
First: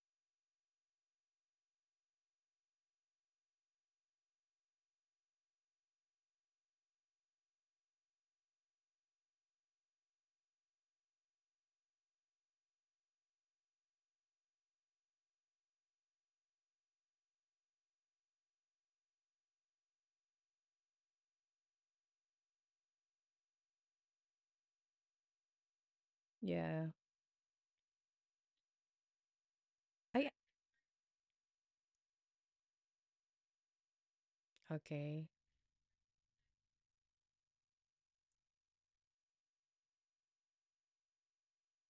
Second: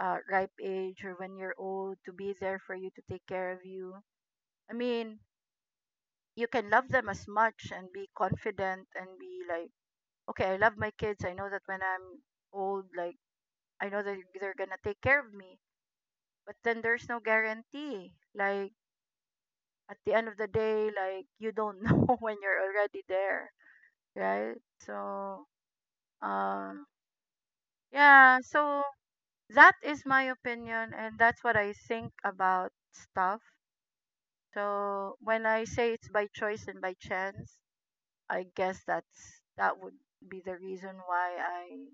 A: ripe age, or when you're old, to be there for you, to take care of you. I mean, you can love them as much and be confident, and be like, okay, I love my kids. I know that when I'm old, like, I know that they're gonna take care of me. But then there's no guarantee. Like, at the end of the day, like, you don't know when you're already there, right? So, um,
B: Yeah.
A: yeah, so that is my
B: I
A: opinion, and that's what I think about stuff. So
B: okay.
A: when I say it's by choice and by chance, I guess that would be the reason why I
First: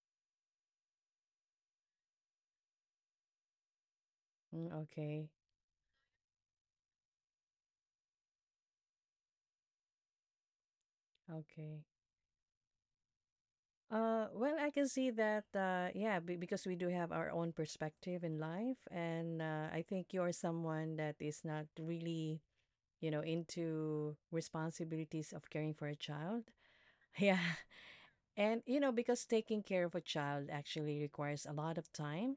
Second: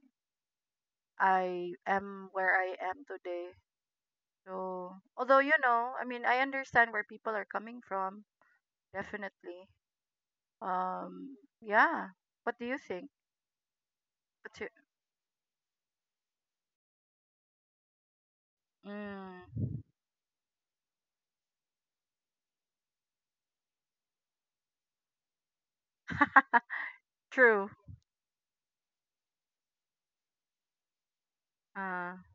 A: I am where I am today.
B: Mm,
A: So,
B: okay.
A: although, I mean, I understand where people are coming from, definitely. Um,
B: Okay.
A: yeah. What do you think?
B: Well,
A: What's your,
B: I can see that. Yeah, be because we do have our own perspective in life, and I
A: mm,
B: think you're someone that is not really, you know, into responsibilities of caring for a child. Yeah,
A: true.
B: and you know, because taking care of a child actually requires a lot of
A: Uh,
B: time.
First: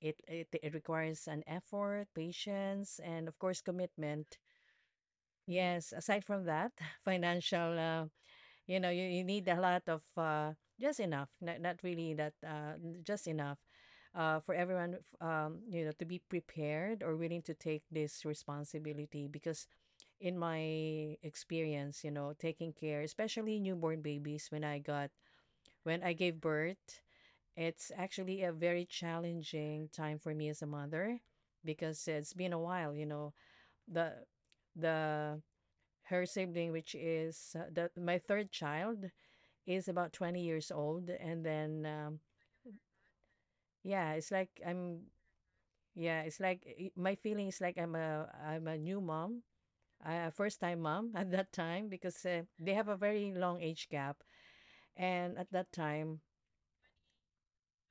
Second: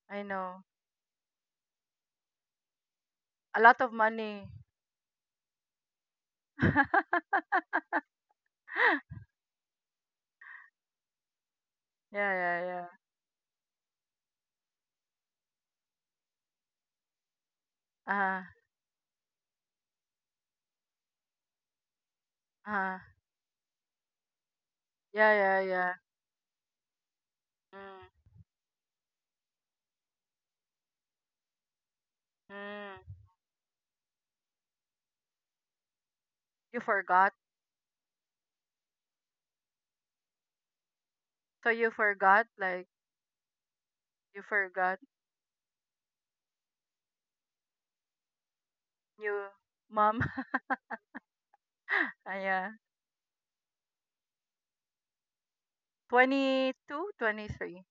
A: I know,
B: It requires an effort, patience, and of
A: a
B: course,
A: lot of
B: commitment.
A: money.
B: Yes, aside from that,
A: Yeah,
B: financial, you know, you need a lot of just enough, not really that,
A: yeah,
B: just enough for everyone, you know, to be prepared or willing to take this
A: yeah.
B: responsibility. Because in my experience, you know,
A: Uh,
B: taking
A: uh,
B: care, especially newborn babies,
A: yeah, yeah, yeah.
B: when I gave birth, it's
A: Mm,
B: actually a very challenging time for me as a mother, because it's been a while, you
A: mm.
B: know, the, the her sibling,
A: You
B: which
A: forgot?
B: is the my third child, is about 20 years old, and
A: So
B: then
A: you forgot? Like,
B: yeah, it's
A: you
B: like
A: forgot?
B: I'm yeah, it's like, my feeling is like I'm a new mom,
A: You, mom?
B: a first time mom. At that time, because
A: Ah, yeah.
B: they have a very long age gap, and at that time
A: 22, 23.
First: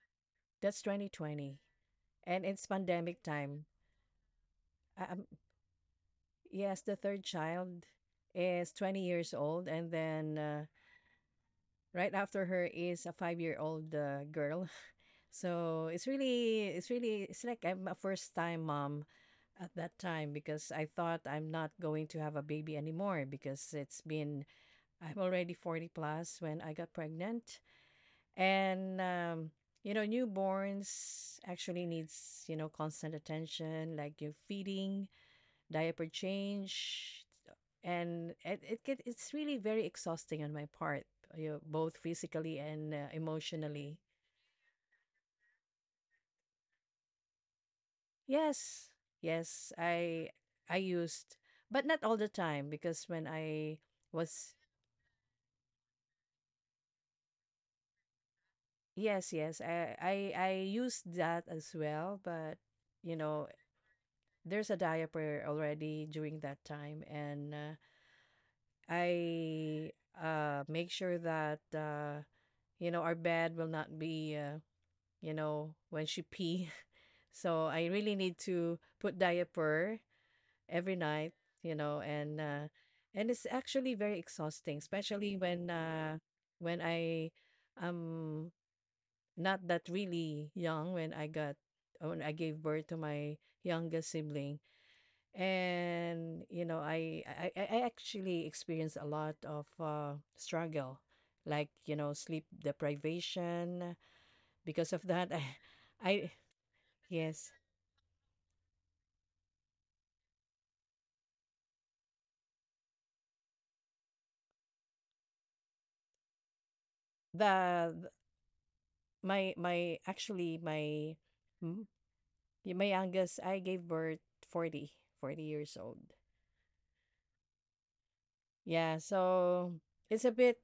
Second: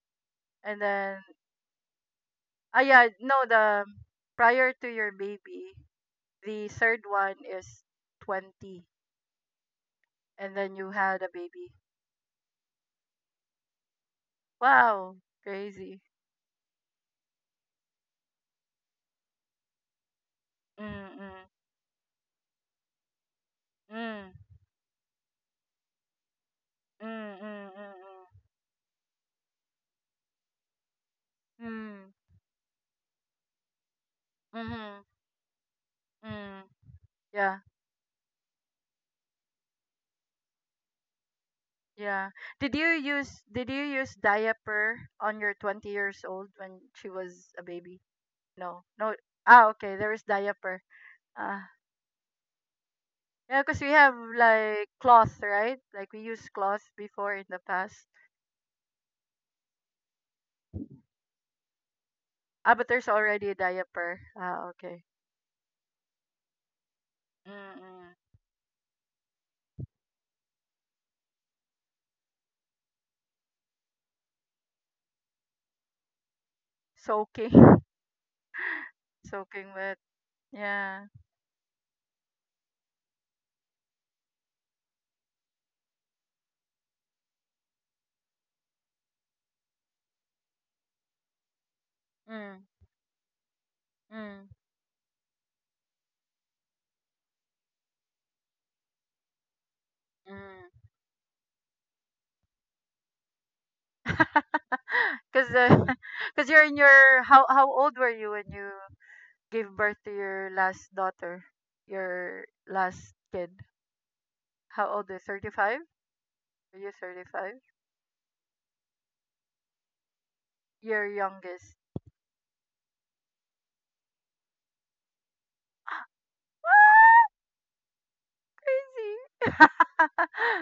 A: And
B: that's
A: then,
B: 2020, and it's
A: ah, yeah,
B: pandemic
A: no,
B: time.
A: the prior to your
B: Um,
A: baby, the
B: yes, the
A: third
B: third
A: one is
B: child is
A: 20.
B: 20 years old, and then.
A: And then you had a baby.
B: Right after her is a 5-year old girl.
A: Wow.
B: So
A: Crazy.
B: it's really, it's really, it's like I'm a first time mom at that time, because I thought I'm
A: Mm-mm.
B: not going to have a baby anymore because it's
A: Mm.
B: been, I'm already 40 plus when I got
A: Mm.
B: pregnant.
A: Mm.
B: And, you know, newborns
A: Mm. Mm.
B: actually
A: Mm.
B: needs, you know, constant attention, like your
A: Hmm.
B: feeding, diaper
A: Mm.
B: change,
A: Yeah.
B: and it's really very exhausting on my part, you know, both
A: Yeah.
B: physically and
A: Did you
B: emotionally.
A: use diaper on your 20 years old when she was a baby? No,
B: Yes.
A: no. Ah,
B: Yes,
A: okay. There is
B: I
A: diaper.
B: used,
A: Ah,
B: but not all the time. Because when
A: yeah,
B: I
A: because we have
B: was,
A: like cloth, right? Like, we use cloth before in the past.
B: yes, yes, I used that as well, but
A: Ah, but there's
B: you know,
A: already a diaper. Ah,
B: there's a
A: okay.
B: diaper already during that time, and
A: Mm-mm.
B: I make sure that you know our bed will not be you know, when she pee.
A: Soaking,
B: So I really need to put
A: soaking wet.
B: diaper every
A: Yeah.
B: night, you know, and it's actually very exhausting, especially when I um not that really young when I got when I gave
A: Mm.
B: birth to my youngest
A: Mm.
B: sibling, and you know I actually experienced a lot of
A: Mm.
B: struggle, like you know, sleep deprivation because of that.
A: Because
B: I
A: because you're in your how
B: yes
A: how old were you when you gave birth to your last daughter, your last kid? How old? Is 35? Are you 35?
B: the th-
A: Your
B: my
A: youngest.
B: m- my youngest, I gave birth 40, 40 years old. Yeah,
A: Crazy.
B: so it's a bit,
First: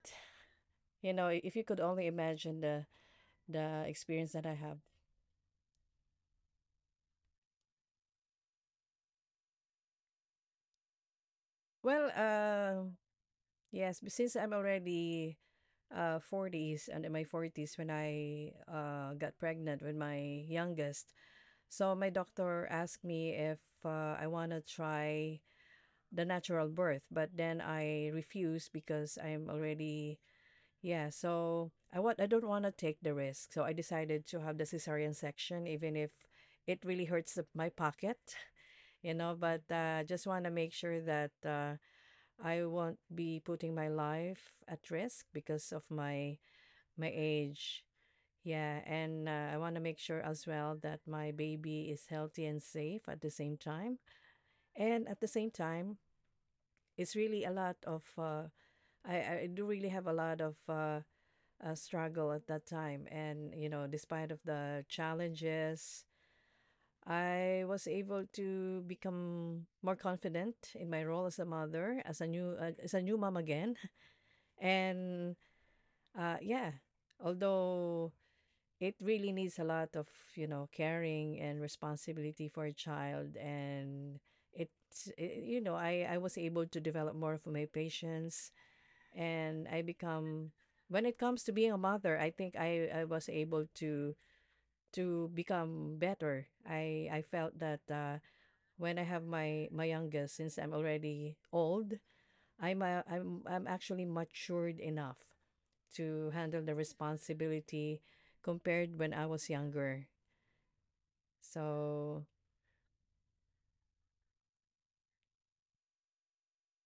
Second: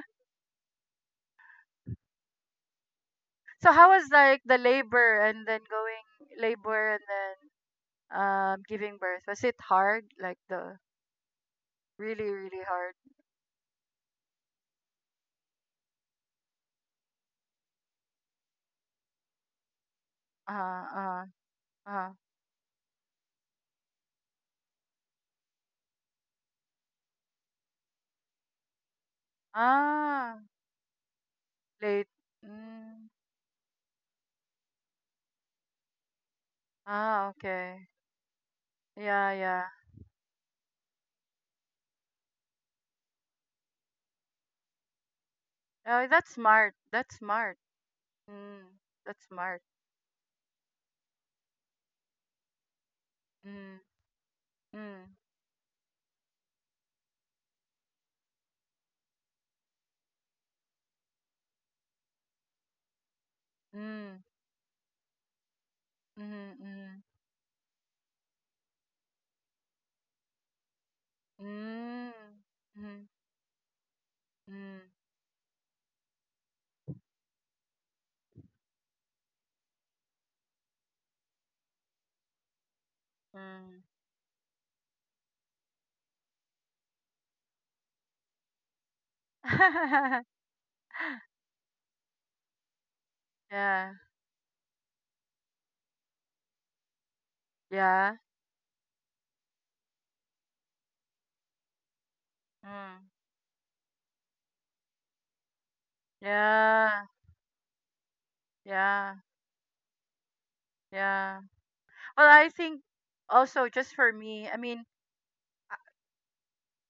B: you know, if you could only imagine the
A: So how was
B: experience
A: like
B: that I
A: the
B: have.
A: labor and then giving birth? Was it hard? Like, the
B: Well,
A: really really hard.
B: yes, but since I'm already 40s, and in my 40s when I got pregnant with my
A: Uh
B: youngest,
A: uh
B: so
A: uh.
B: my doctor asked me if I want to try the natural birth, but then I refused because I'm already.
A: Ah,
B: Yeah, so
A: late.
B: I don't want to take
A: Mm.
B: the risk. So I decided to have the cesarean section, even if it really
A: Ah,
B: hurts my
A: okay.
B: pocket, you
A: Yeah,
B: know, but
A: yeah.
B: just want to make sure that I won't be putting my life at risk because of
A: Oh, that's smart.
B: my
A: That's smart.
B: age.
A: Mm.
B: Yeah,
A: That's
B: and I
A: smart.
B: want to make sure as well that my baby is healthy and safe at the same
A: Mm.
B: time. And
A: Mm.
B: at the same time, it's really a lot of I do really have a lot of struggle at that time. And you know,
A: Mm.
B: despite of the challenges,
A: Mm.
B: I was able to become more confident in my role as a mother,
A: Mm. Mm.
B: as a
A: Mm.
B: new mom again. And yeah, although it really needs a lot of, you know, caring and responsibility for a child,
A: Mm.
B: and you know, I was able to develop more of my patience, and I
A: Mm.
B: become, when it comes to being a mother, I think I was able
A: Yeah.
B: to become better. I felt that
A: Yeah.
B: when I have my youngest, since I'm already old,
A: Mm.
B: I'm actually matured enough to handle the
A: Yeah,
B: responsibility compared when
A: yeah,
B: I was younger.
A: yeah. Well,
B: So
A: I think, also, just for me, I mean,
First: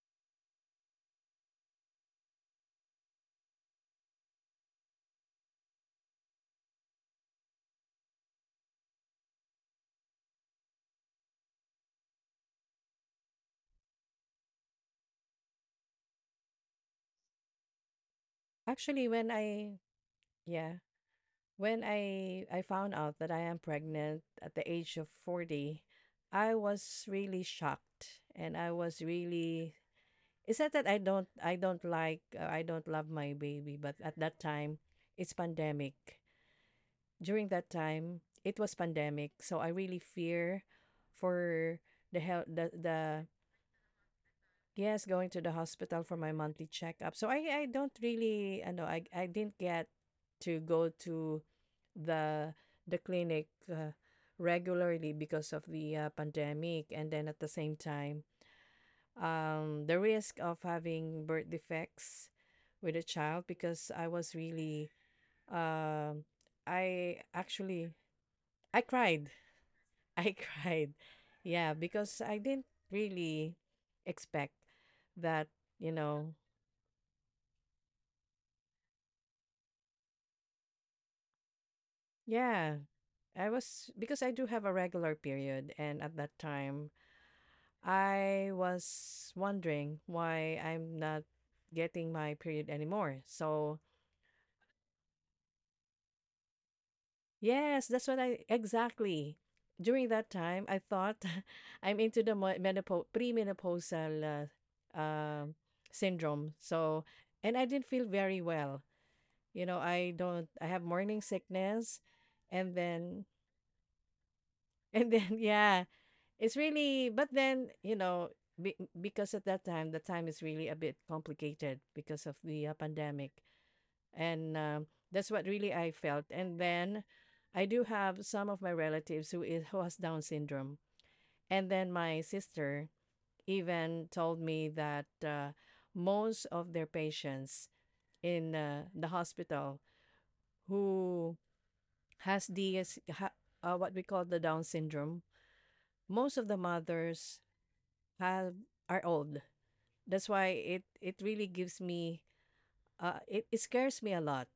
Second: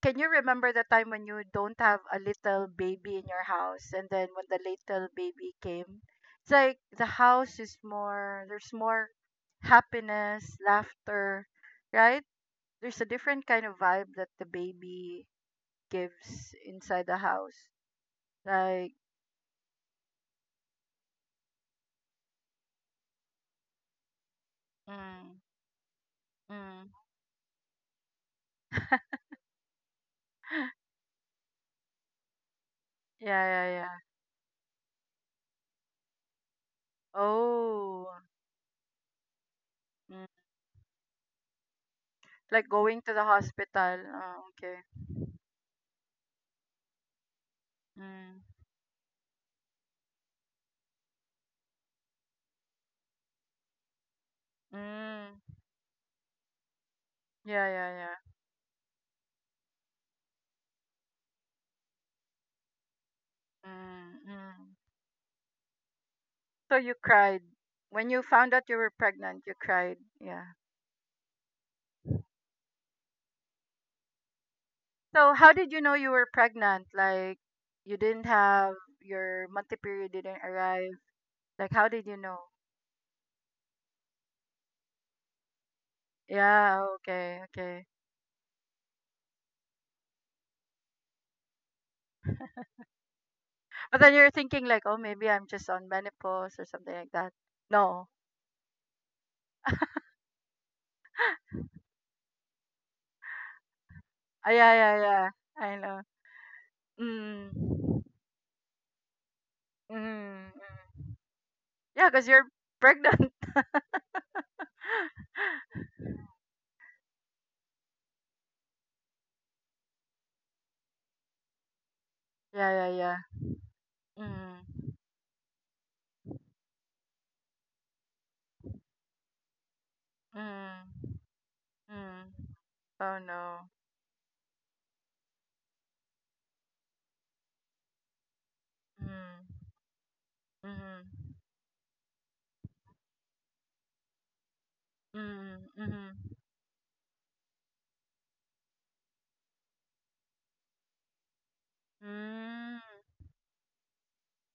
A: can you remember the time when you don't have a little baby in your house, and then when the little baby came? It's like the house is more, there's more happiness, laughter, right? There's a different kind of vibe that the baby gives inside the house. Like,
B: actually, when I, yeah, when I found out that I am pregnant at the age of
A: mm.
B: 40, I
A: Mm.
B: was really shocked and I was really, it's not that I don't like I don't love my
A: Yeah, yeah,
B: baby, but
A: yeah.
B: at that time it's pandemic. During that
A: Oh.
B: time, it was pandemic, so I really
A: Mm.
B: fear for
A: Like, going to the
B: the.
A: hospital. Oh, okay.
B: Yes, going to the hospital for my monthly checkup. So I don't
A: Mm.
B: really I know I didn't get to go to the the clinic regularly
A: Mm.
B: because of the pandemic, and then at the
A: Yeah,
B: same
A: yeah, yeah.
B: time the risk of having birth defects with a child, because I
A: Mm.
B: was
A: Mm.
B: really um
A: So you
B: I
A: cried
B: actually
A: when you found out you
B: I
A: were
B: cried.
A: pregnant. You cried.
B: I
A: Yeah.
B: cried. Yeah, because I didn't really expect
A: So
B: that,
A: how did you
B: you
A: know you were
B: know.
A: pregnant? Like, you didn't have your monthly period didn't arrive. Like, how did you know?
B: Yeah, I was, because I do have a regular period, and at that
A: Yeah.
B: time,
A: Okay. Okay.
B: I was wondering why I'm not getting my period anymore. So,
A: But then you're thinking like, oh, maybe I'm just on menopause or something like that.
B: yes,
A: No.
B: that's what I exactly. During that time, I thought I'm into the menopause, premenopausal
A: Ah, yeah, yeah,
B: uh,
A: yeah.
B: um
A: I know.
B: syndrome. So, and I didn't
A: Mm.
B: feel very well. You know,
A: Mm.
B: I don't,
A: Mm.
B: I have
A: Mm.
B: morning sickness,
A: Yeah, because you're
B: and then,
A: pregnant.
B: and then, yeah. It's really, but then, you know, be, because at that time, the time is really a bit complicated because of the
A: Yeah, yeah, yeah.
B: pandemic. And
A: Mm.
B: that's what really I felt. And then I do have some of my relatives who is who has Down syndrome.
A: Mm.
B: And then my
A: Mm.
B: sister
A: Oh no.
B: even told me that most of their patients in the
A: Mm.
B: hospital
A: Mm.
B: who has the what we call the Down syndrome,
A: Mm. Mm.
B: most of the mothers have are old. That's why it really gives me
A: Mm.
B: it scares me a lot,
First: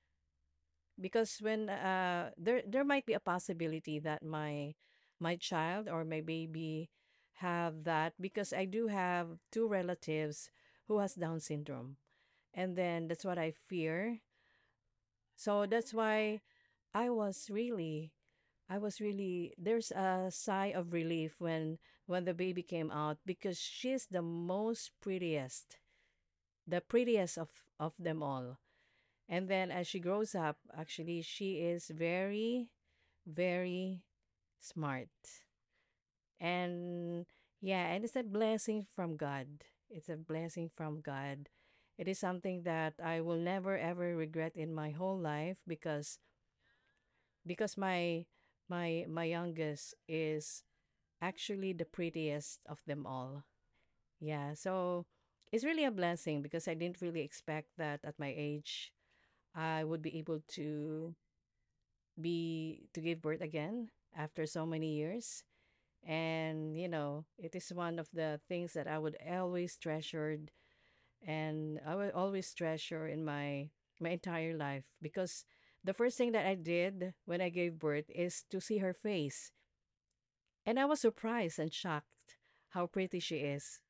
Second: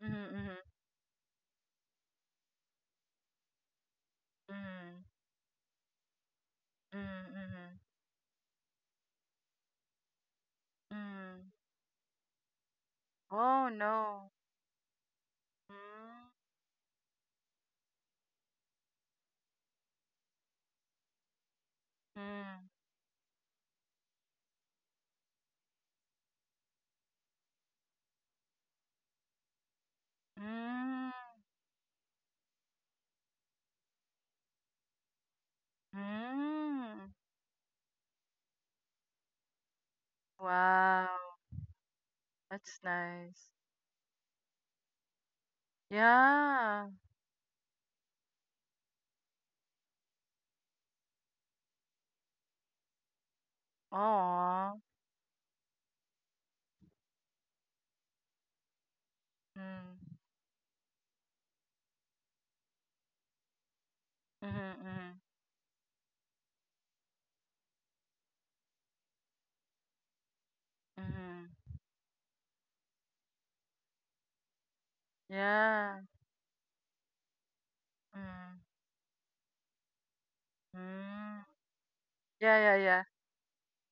A: Mm. Mm.
B: because when there might be a possibility that
A: Mm.
B: my child or my baby
A: Mm. Mm.
B: have that, because I do have two relatives who has Down
A: Mm.
B: syndrome. And then that's what I
A: Oh
B: fear.
A: no.
B: So that's
A: Mm.
B: why I was really I was really, there's a sigh of relief when the baby
A: Mm.
B: came out, because she's the prettiest of them all. And then as she grows up,
A: Mm.
B: actually, she is very, very smart.
A: Mm.
B: And yeah, and it's a blessing from God. It's a blessing from
A: Wow.
B: God. It is something
A: That's
B: that I will
A: nice.
B: never ever regret in my whole life, because
A: Yeah.
B: because my my youngest is actually the prettiest of them all. Yeah,
A: Oh.
B: so it's really a blessing, because I didn't really expect that at my age I
A: Mm.
B: would be able to be to give birth again after
A: Mm.
B: so many
A: Mm.
B: years. And you know, it is one of the things that I would always treasured
A: Mm.
B: and I would always treasure in my my entire life, because the
A: Yeah.
B: first thing that I did when I gave birth is
A: Mm.
B: to see her face. And I was
A: Mm.
B: surprised and shocked
A: Yeah, yeah,
B: how
A: yeah.
B: pretty she is.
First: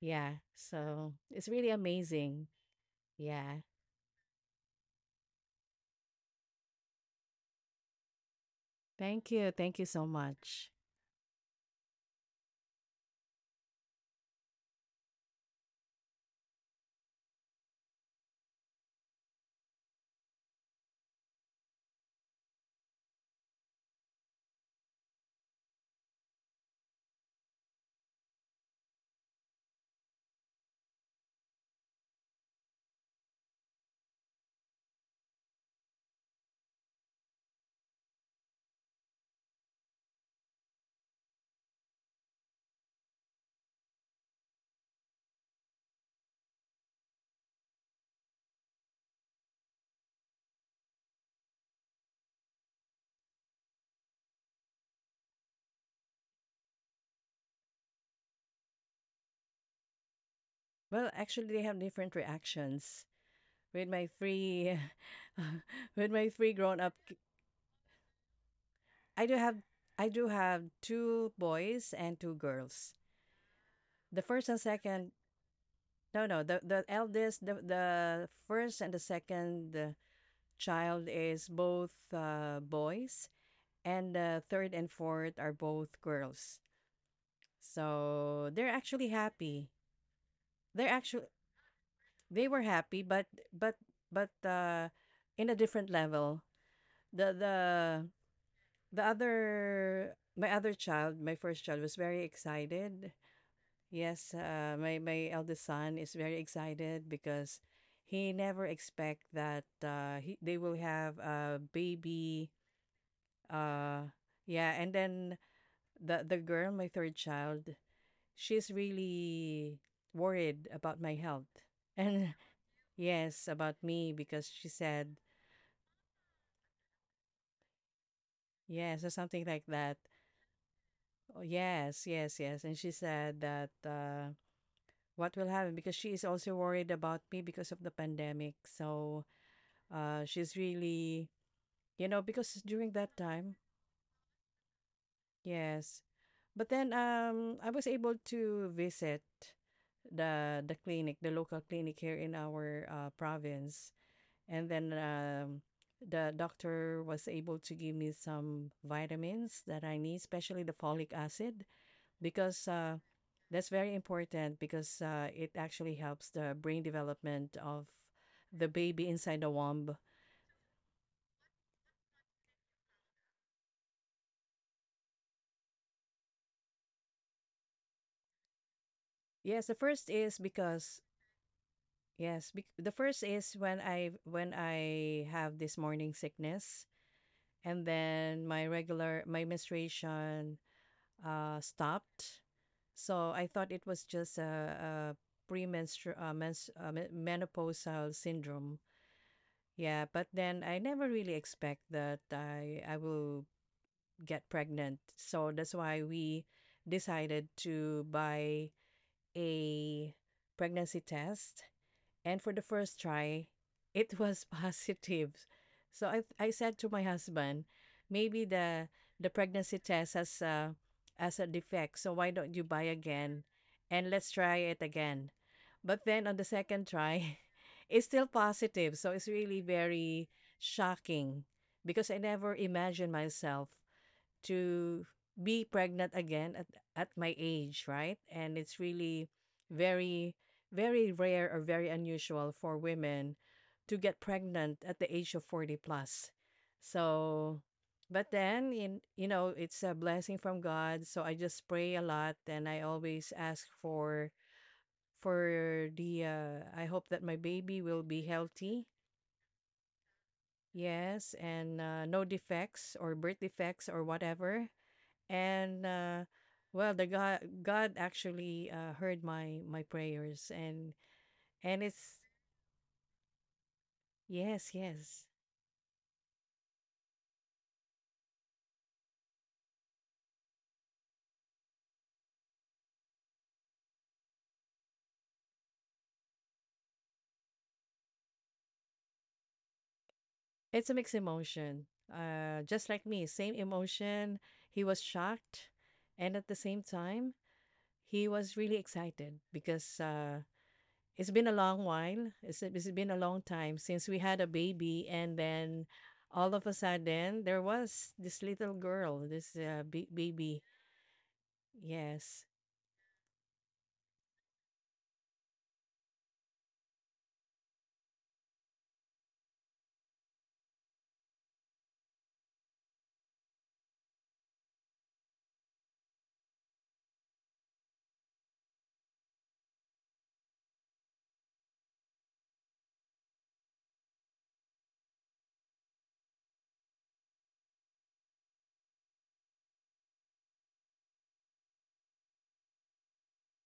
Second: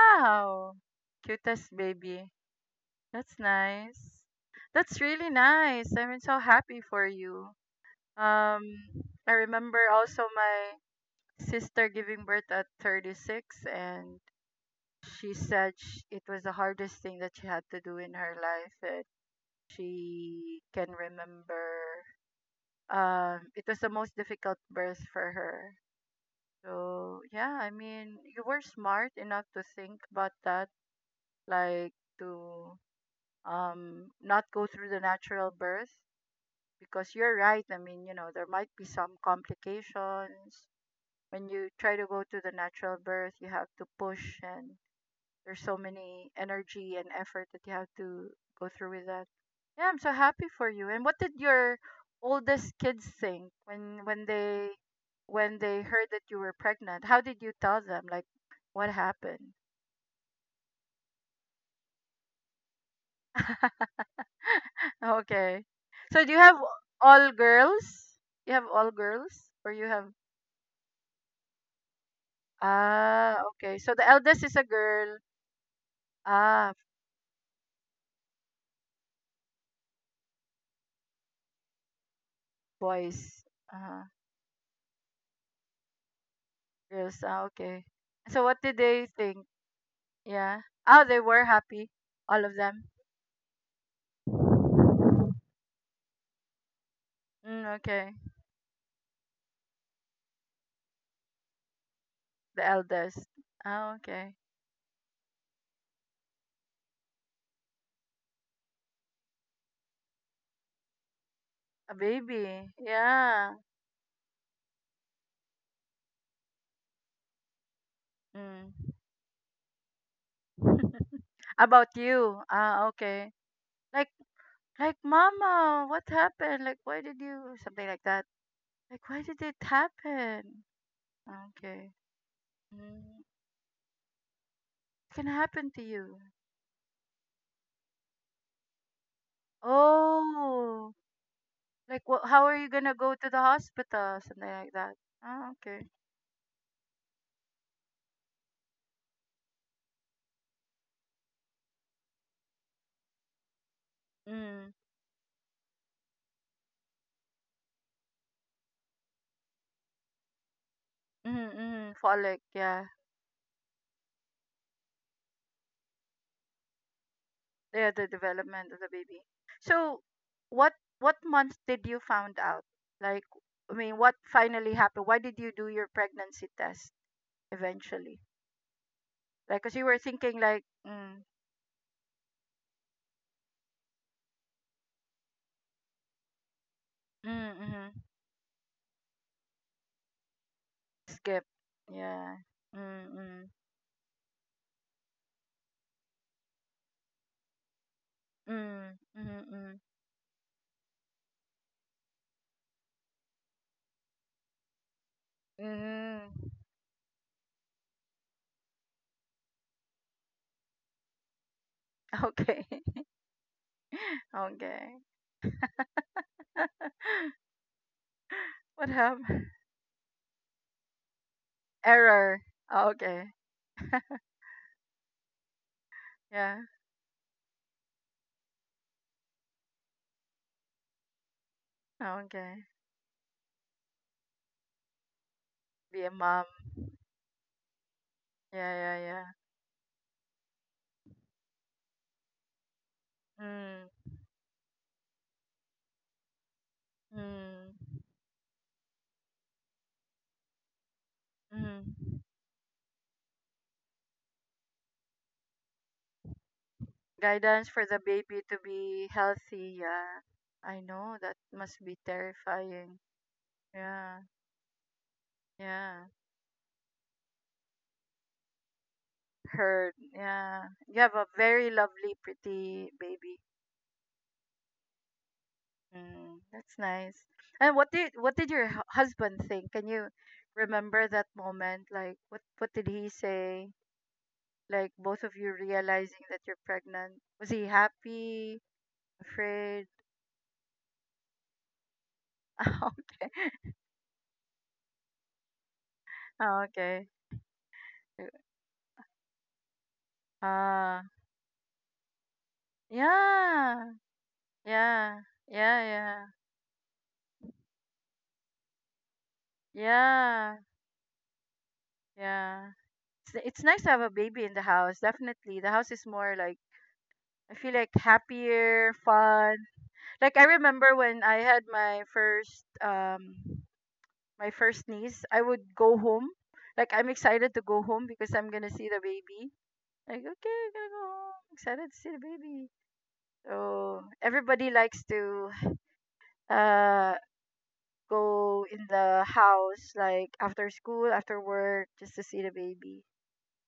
B: Yeah. So it's really
A: Cutest baby.
B: amazing.
A: That's
B: Yeah.
A: nice. That's really nice. I'm so happy for you. Um,
B: Thank
A: I
B: you. Thank
A: remember
B: you so
A: also
B: much.
A: my sister giving birth at 36, and she said sh it was the hardest thing that she had to do in her life, and she can remember, it was the most difficult birth for her. So yeah, I mean, you were smart enough to think about that, like to not go through the natural birth, because you're right. I mean, there might be some complications when you try to go to the natural birth. You have to push, and there's so many energy and effort that you have to go through with that. Yeah, I'm so happy for you. And what did your oldest kids think when they when they heard that you were pregnant? How did you tell them? Like what happened?
B: Well, actually, they have different reactions. With my three
A: Okay.
B: with
A: So
B: my
A: do you
B: three
A: have
B: grown up ki-
A: all girls? You have all
B: i
A: girls
B: do have
A: or you have
B: I do have two boys and two girls.
A: Ah, okay. So the
B: The
A: eldest
B: first
A: is
B: and
A: a
B: second
A: girl.
B: no no the,
A: Ah,
B: the eldest The first and the second child is both boys,
A: boys. Uh,
B: and the third and fourth are both girls.
A: girls. Ah, okay. So
B: So
A: what
B: they're
A: did they
B: actually
A: think?
B: happy.
A: Yeah.
B: they're
A: Oh, they
B: actually
A: were happy, all
B: they
A: of
B: were
A: them.
B: happy, but but but uh in a different level. the the
A: Mm, okay.
B: The other, my other child, my first child, was very
A: The
B: excited.
A: eldest. Oh,
B: Yes,
A: okay.
B: my eldest son is very excited because he never expect that they will have a
A: A
B: baby.
A: baby. Yeah.
B: Uh, yeah, and then the girl, my third child, she's
A: Mm.
B: really worried about my health.
A: About
B: And
A: you. Ah, okay.
B: yes, about
A: Like,
B: me because she
A: like,
B: said
A: mama, what happened? Like, why did you something like that? Like,
B: yes or
A: why did
B: something
A: it
B: like that.
A: happen?
B: Oh,
A: Okay.
B: yes, yes, yes, and she
A: Mm.
B: said that.
A: It can
B: What will
A: happen
B: happen,
A: to
B: because she
A: you.
B: is also worried about me because of the pandemic. So she's
A: Oh,
B: really,
A: like,
B: you know,
A: what? How
B: because
A: are you
B: during
A: gonna go
B: that
A: to the
B: time,
A: hospital? Something like that. Ah, okay.
B: yes. But then I was able to visit the clinic, the local clinic here in our province, and
A: Mm.
B: then the doctor was able to give me some vitamins that I need, especially the folic
A: Mm-hmm.
B: acid,
A: Mm-hmm. Folic.
B: because
A: Yeah.
B: that's very important because it actually helps the brain development of
A: Yeah, the
B: the
A: development of the
B: baby
A: baby.
B: inside the womb.
A: So, what what month did you found out? Like, I mean, what finally happened? Why did you do your pregnancy test eventually? Like,
B: Yes, the
A: cause you were
B: first is
A: thinking like,
B: because
A: mm,
B: the first is when I have this morning sickness,
A: mm,
B: and
A: mm
B: then my menstruation
A: skip, yeah,
B: stopped.
A: mm,
B: So I
A: mm,
B: thought it was just a, a menopausal syndrome.
A: mm, mm, mm,
B: Yeah, but then I never really expect that I will get pregnant. So that's why we
A: mm.
B: decided to buy a pregnancy test. And for
A: Okay,
B: the first try, it was
A: okay.
B: positive. So I said to my husband, maybe
A: What
B: the
A: happened?
B: pregnancy test has a defect. So why
A: Error.
B: don't you buy
A: Oh, okay,
B: again and let's try it again? But then on the
A: yeah,
B: second try, it's still positive. So it's really very shocking, because I never
A: okay.
B: imagined myself to be
A: Be a
B: pregnant
A: mom.
B: again at my age, right? And it's
A: Yeah, yeah,
B: really very, very rare or very unusual for women
A: yeah.
B: to
A: Mm,
B: get pregnant at the age of 40 plus. So
A: mm.
B: but then in you know it's a blessing from God, so I just pray a
A: Mm.
B: lot and I always ask for the I hope that my
A: Guidance for
B: baby
A: the
B: will be
A: baby to
B: healthy.
A: be healthy. Yeah. I know that
B: Yes,
A: must
B: and
A: be
B: no
A: terrifying.
B: defects or birth defects or
A: Yeah.
B: whatever. And
A: Yeah.
B: well the God actually heard my my
A: Heard.
B: prayers
A: Yeah. You have a very
B: and
A: lovely,
B: it's
A: pretty baby.
B: yes, yes.
A: Mm, that's nice. And what did your hu- husband think? Can you remember that moment? Like what did he say? Like both of you realizing that you're pregnant. Was he happy? Afraid?
B: It's a mixed emotion, just like me,
A: Okay.
B: same emotion. He was shocked, and at the same
A: Okay.
B: time he was really excited because
A: Ah.
B: it's been a long while. It's been a long time
A: Yeah,
B: since we had a baby,
A: yeah,
B: and
A: yeah,
B: then
A: yeah,
B: all of a sudden there was this little girl, this
A: yeah,
B: baby. Yes.
A: yeah. It's nice to have a baby in the house. Definitely, the house is more like I feel like happier, fun. Like I remember when I had my first niece, I would go home. Like I'm excited to go home because I'm gonna see the baby. Like okay, I'm gonna go home. Excited to see the baby. So everybody likes to uh go in the house like after school, after work, just to see the baby.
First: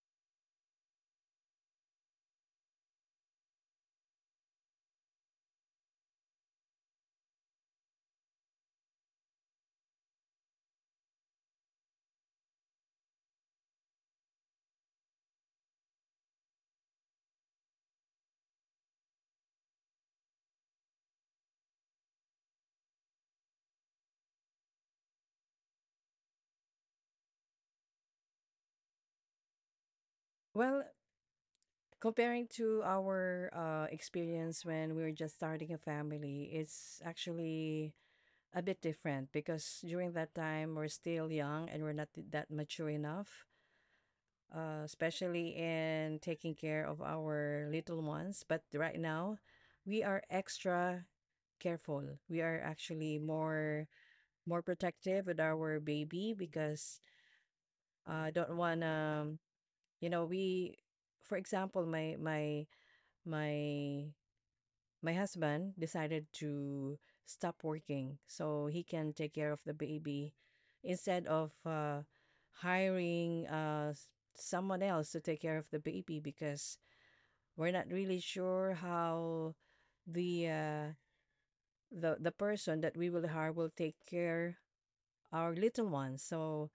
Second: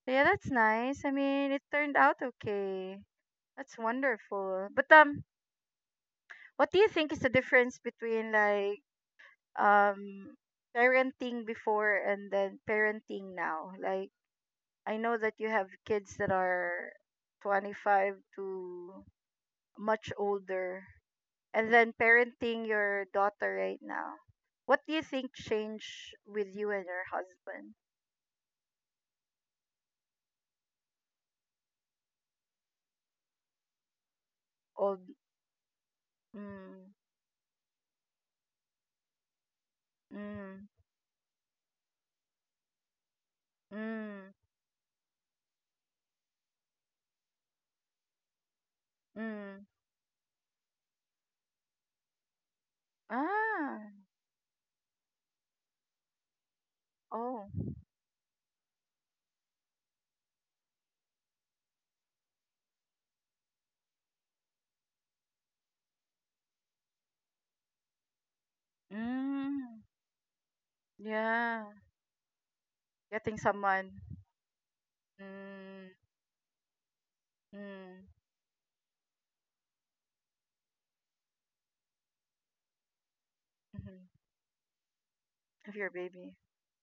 A: So yeah, that's nice. I mean, it turned out okay. That's wonderful. But what do you think is the difference between like um parenting before and then parenting now? Like I know that you have kids that are 25 to much older and then parenting your daughter right now. What do you think changed with you and your husband?
B: Well, comparing to our experience when we
A: Old
B: were just starting a family,
A: mm,
B: it's actually a bit different because during that
A: mm,
B: time we're still young and we're not that mature enough,
A: mm,
B: especially in taking care of our little ones. But right now,
A: mm.
B: we are extra careful. We are actually
A: Ah,
B: more protective with our baby because
A: oh.
B: I don't want to, you know, we, for example, my my husband decided to stop working so he can take care of
A: Mm,
B: the baby instead of
A: yeah.
B: uh,
A: Getting
B: hiring uh,
A: someone.
B: s- someone else to take care of the
A: Mm,
B: baby because we're not
A: mm,
B: really sure how the uh, the person that we will hire will
A: mm-hmm.
B: take care our
A: Of your
B: little one.
A: baby.
B: So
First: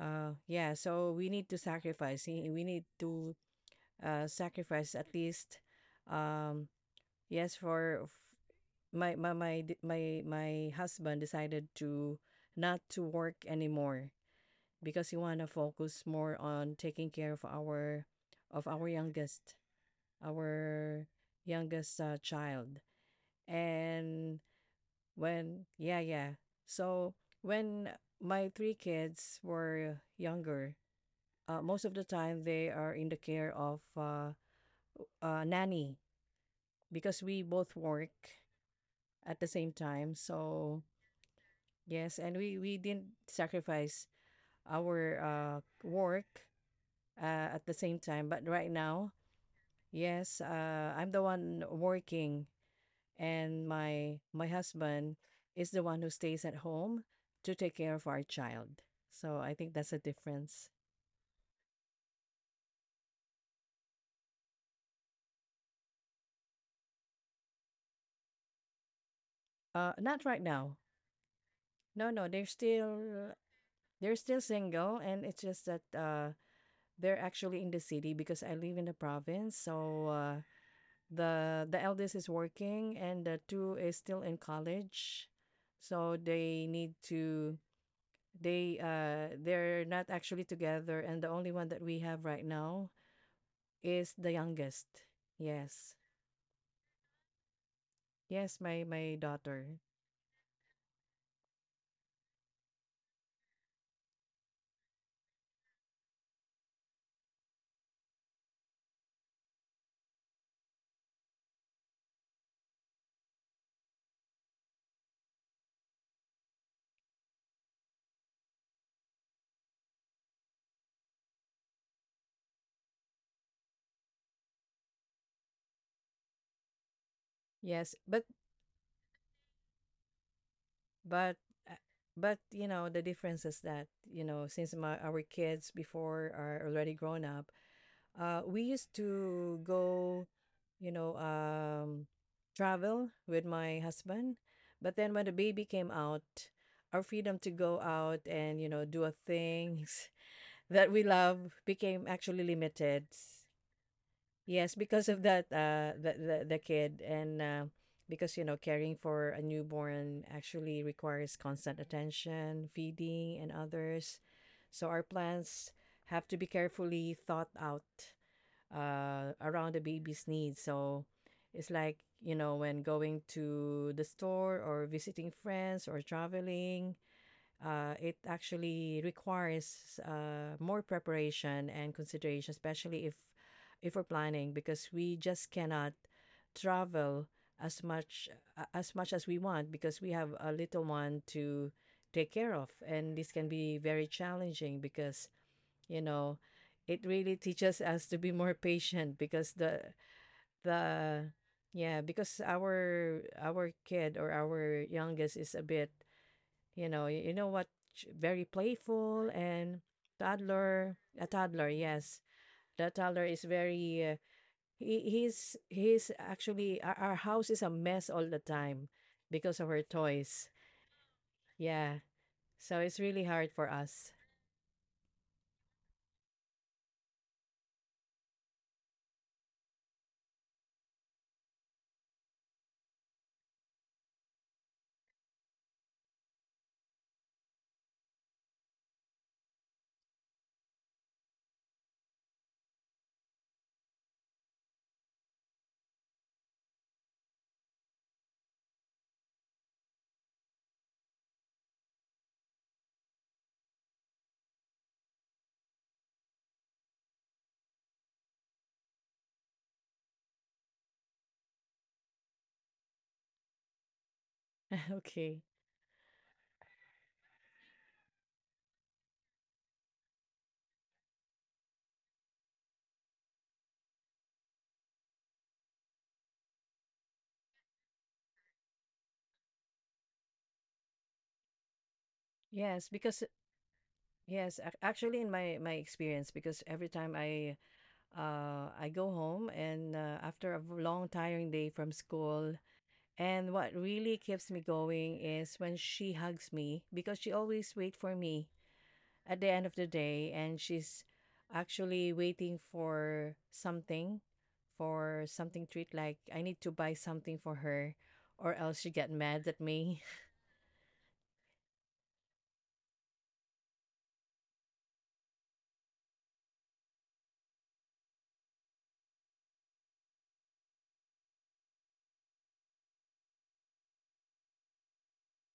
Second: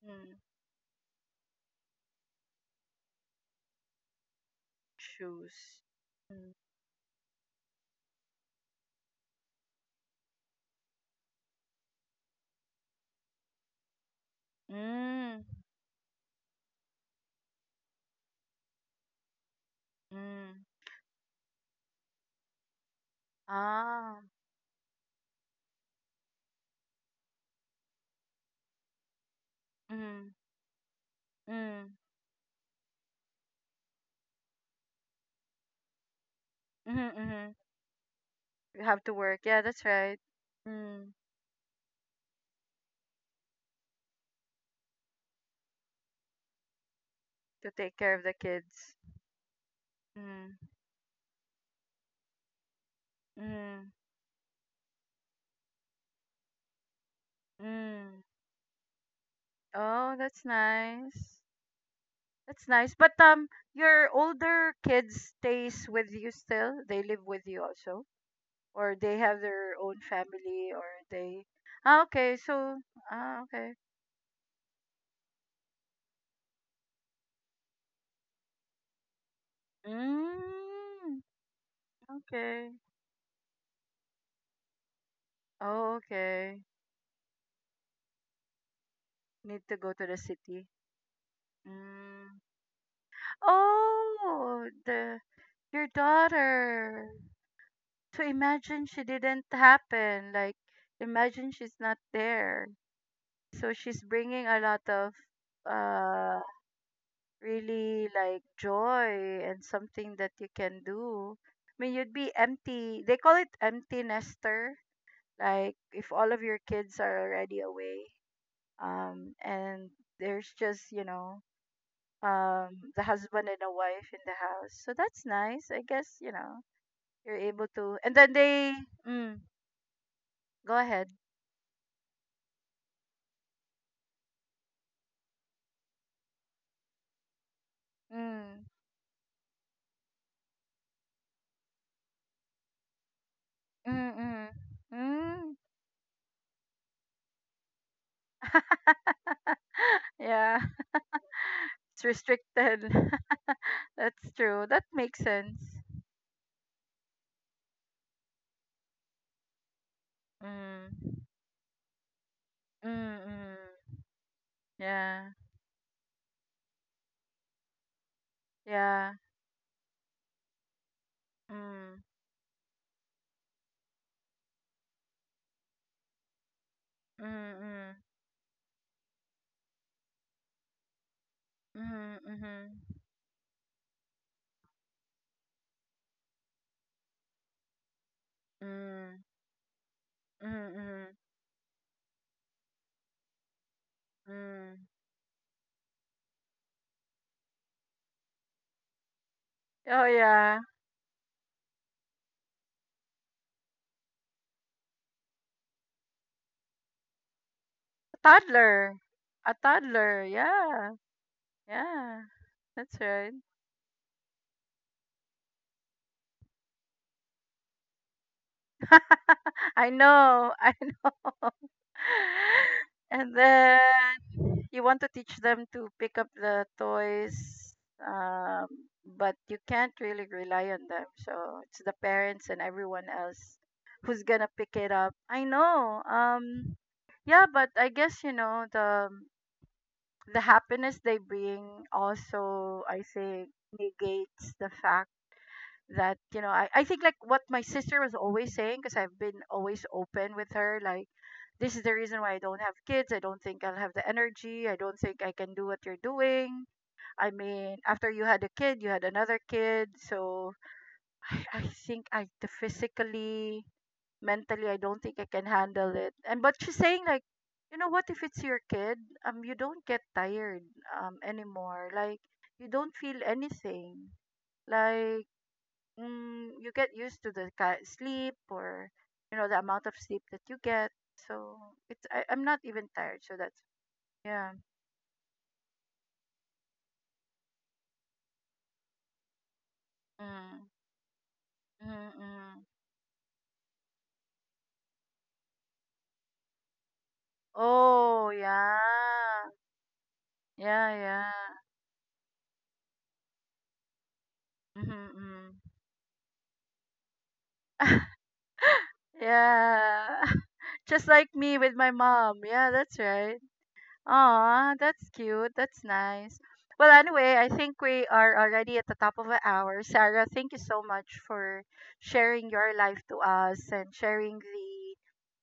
A: Mm,
B: yeah, so we need to sacrifice. We need to sacrifice at least
A: shoes. Mm,
B: um, yes. For my my my d- my husband decided to not to work anymore because he want
A: mm,
B: to focus more on taking care of our youngest,
A: mm.
B: our youngest child.
A: Ah,
B: And when yeah, yeah. So when my three kids were
A: mm,
B: younger, most of
A: mm,
B: the time they are in the care of nanny because
A: mm-hmm,
B: we
A: mm-hmm.
B: both work
A: You have to
B: at
A: work.
B: the
A: Yeah,
B: same
A: that's
B: time.
A: right.
B: So
A: Mm,
B: yes, and we didn't sacrifice our work at the
A: to
B: same
A: take care of
B: time.
A: the
B: But right
A: kids.
B: now, yes,
A: Mm,
B: I'm the one working, and
A: mm,
B: my husband is the one who stays at home to take care of our
A: mm.
B: child. So I think that's a
A: Oh, that's
B: difference.
A: nice. That's nice. But your older kids stays with you still? They live with you also, or they have their own
B: Not right now.
A: family, or they?
B: No,
A: Ah,
B: no,
A: okay.
B: they're
A: So
B: still
A: ah, okay.
B: single, and it's just that they're actually in the city because I live in the province. So
A: Mm,
B: the eldest is
A: okay.
B: working and the two is still in college,
A: Oh,
B: so they
A: okay.
B: need to they uh
A: Need
B: they're
A: to go
B: not
A: to the
B: actually
A: city.
B: together, and the only one that we have right
A: Mm.
B: now is the
A: Oh,
B: youngest.
A: the
B: Yes,
A: your daughter. So
B: yes,
A: imagine she
B: my
A: didn't
B: daughter,
A: happen. Like imagine she's not there. So she's bringing a lot of uh really like joy and something that you can do. I mean, you'd be empty. They call it empty nester. Like if all of your kids are already away, and there's just you know, the husband and a wife in the house. So that's nice. I guess you know you're able
B: yes.
A: to.
B: But
A: And then they, mm, go ahead.
B: but uh, but you know the difference is that, you know, since our kids before are already grown up, we
A: Mm,
B: used to go, you know, travel with my
A: mm,
B: husband.
A: mm,
B: But then when the baby
A: mm.
B: came out, our freedom to go out and, you know, do a things
A: Yeah,
B: that we love became
A: it's
B: actually
A: restricted.
B: limited.
A: That's
B: Yes,
A: true. That
B: because of
A: makes
B: that,
A: sense.
B: the kid. And because, you know, caring for a newborn actually
A: Mm.
B: requires constant attention,
A: Mm,
B: feeding, and
A: mm.
B: others. So our
A: Yeah.
B: plans have to be carefully thought out
A: Yeah.
B: around the baby's needs. So it's like,
A: Mm.
B: you know, when going to the store or visiting friends or traveling,
A: Mm, mm.
B: it actually requires more preparation and
A: Mm,
B: consideration,
A: mhm.
B: especially if we're planning, because we just cannot travel as much as much as
A: Mm.
B: we want because we have a
A: Mm,
B: little one
A: mm.
B: to take care of. And this can be very challenging
A: Mm.
B: because, you know, it really teaches us to be more patient because
A: Oh yeah.
B: the yeah because our kid or our youngest is a bit, you know. You know what?
A: A
B: Very
A: toddler.
B: playful
A: A
B: and
A: toddler. Yeah.
B: toddler, yes.
A: Yeah.
B: The
A: That's
B: toddler
A: right.
B: is very he's actually, our house is a mess all the time because of her
A: I
B: toys.
A: know. I know.
B: Yeah. So it's really
A: And
B: hard for us.
A: then you want to teach them to pick up the toys, um, but you can't really rely on them. So it's the parents and everyone else who's gonna pick it up. I know. Yeah, but I guess you know the happiness they bring also. I think negates the fact that you know I think like what my sister was always saying because I've been always open with her like this is the reason why I don't have kids. I don't think I'll have the energy. I don't think I can do what you're doing. I mean, after you had a kid, you had another kid. So I think I the physically, mentally, I don't think I
B: Okay,
A: can handle it. And but she's saying like, you know what? If it's your kid, you don't get tired anymore. Like you don't feel anything. Like mm, you get used to the ki- sleep or you know the amount of sleep that you get so it's I'm not
B: yes,
A: even
B: because
A: tired so that's
B: yes,
A: yeah
B: actually, in my experience, because every time I go home and uh, after a
A: mm,
B: v- long tiring day from
A: mm,
B: school,
A: mm.
B: and what really keeps me going is when she hugs me, because she always wait for
A: Oh
B: me at the
A: yeah
B: end of the day, and
A: yeah
B: she's
A: yeah
B: actually waiting
A: mm-hmm,
B: for
A: mm.
B: something treat, like I need to buy something for her, or else she get mad at me.
A: Yeah just like me with my mom yeah that's right. Aw, that's cute. That's nice. Well, anyway, I think we are already at the top of an hour. Sarah, thank you so much for sharing your life to us and sharing the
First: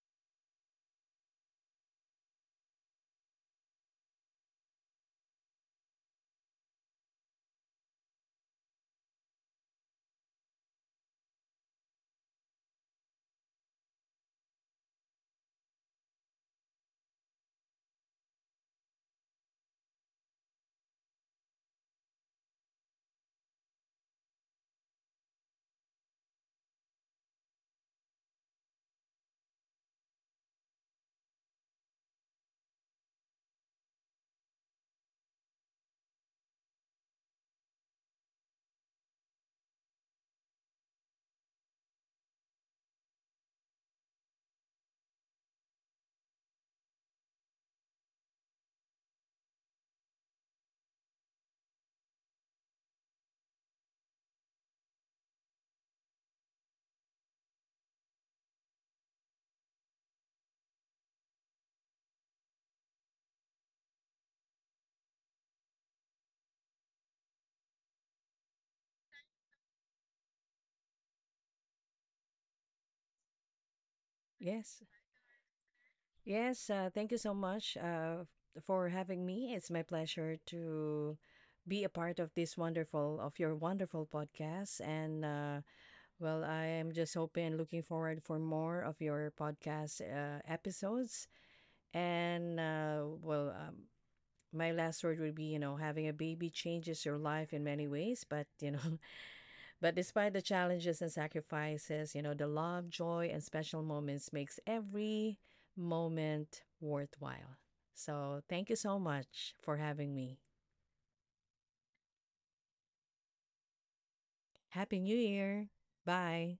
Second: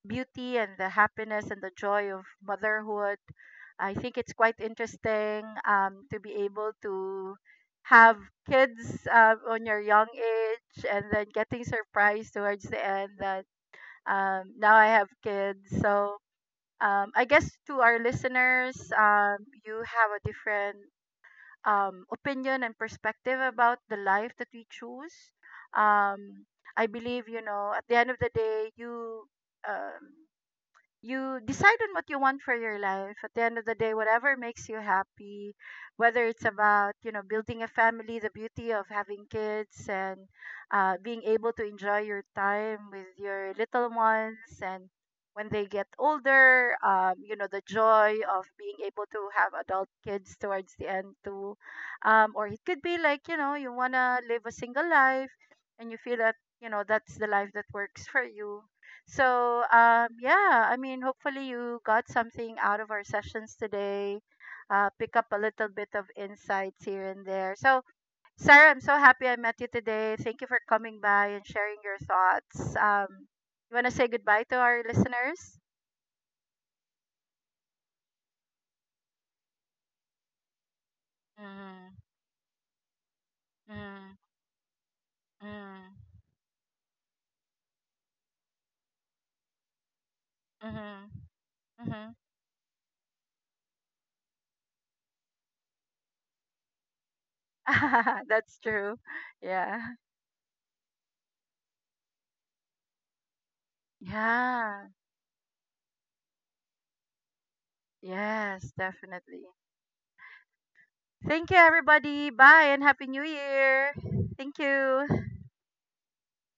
A: beauty and the happiness and the joy of motherhood. I think it's quite interesting to be able to have kids on your young age and then getting surprised towards the end that now I have kids. So, I guess to our listeners, you have a different opinion and perspective about the life that we choose. Um, I believe, you know, at the end of the day, you um, you decide on what you want for your life at the end of the day whatever makes you happy whether it's about you know building a family the beauty of having kids and being able to enjoy your time with your little ones and when they get older you know the joy of being able to have adult kids towards the end too or it could be like you know you want to live a single life and you feel that you know that's the life that works for you so, yeah, I mean, hopefully you got something out of our sessions today. Pick up a little bit of insights here and there. So, Sarah, I'm so happy I met you today. Thank you for coming by and sharing your thoughts. You want to say goodbye to our
B: Yes,
A: listeners?
B: yes, thank you so much for having me. It's my pleasure to be a
A: Mm,
B: part of this wonderful of your wonderful
A: mm,
B: podcast. And
A: mm,
B: I am just hoping and looking forward for more of your podcast
A: mm,
B: episodes.
A: mm.
B: And my last word would be, you know, having a baby changes your life in many ways, but
A: That's
B: you know
A: true. Yeah.
B: but despite the challenges and sacrifices, you know, the love, joy, and special moments makes
A: Yeah.
B: every moment worthwhile. So thank
A: Yes,
B: you so
A: definitely.
B: much for having me.
A: Thank you, everybody. Bye and Happy New Year. Thank
B: Happy New
A: you.
B: Year. Bye.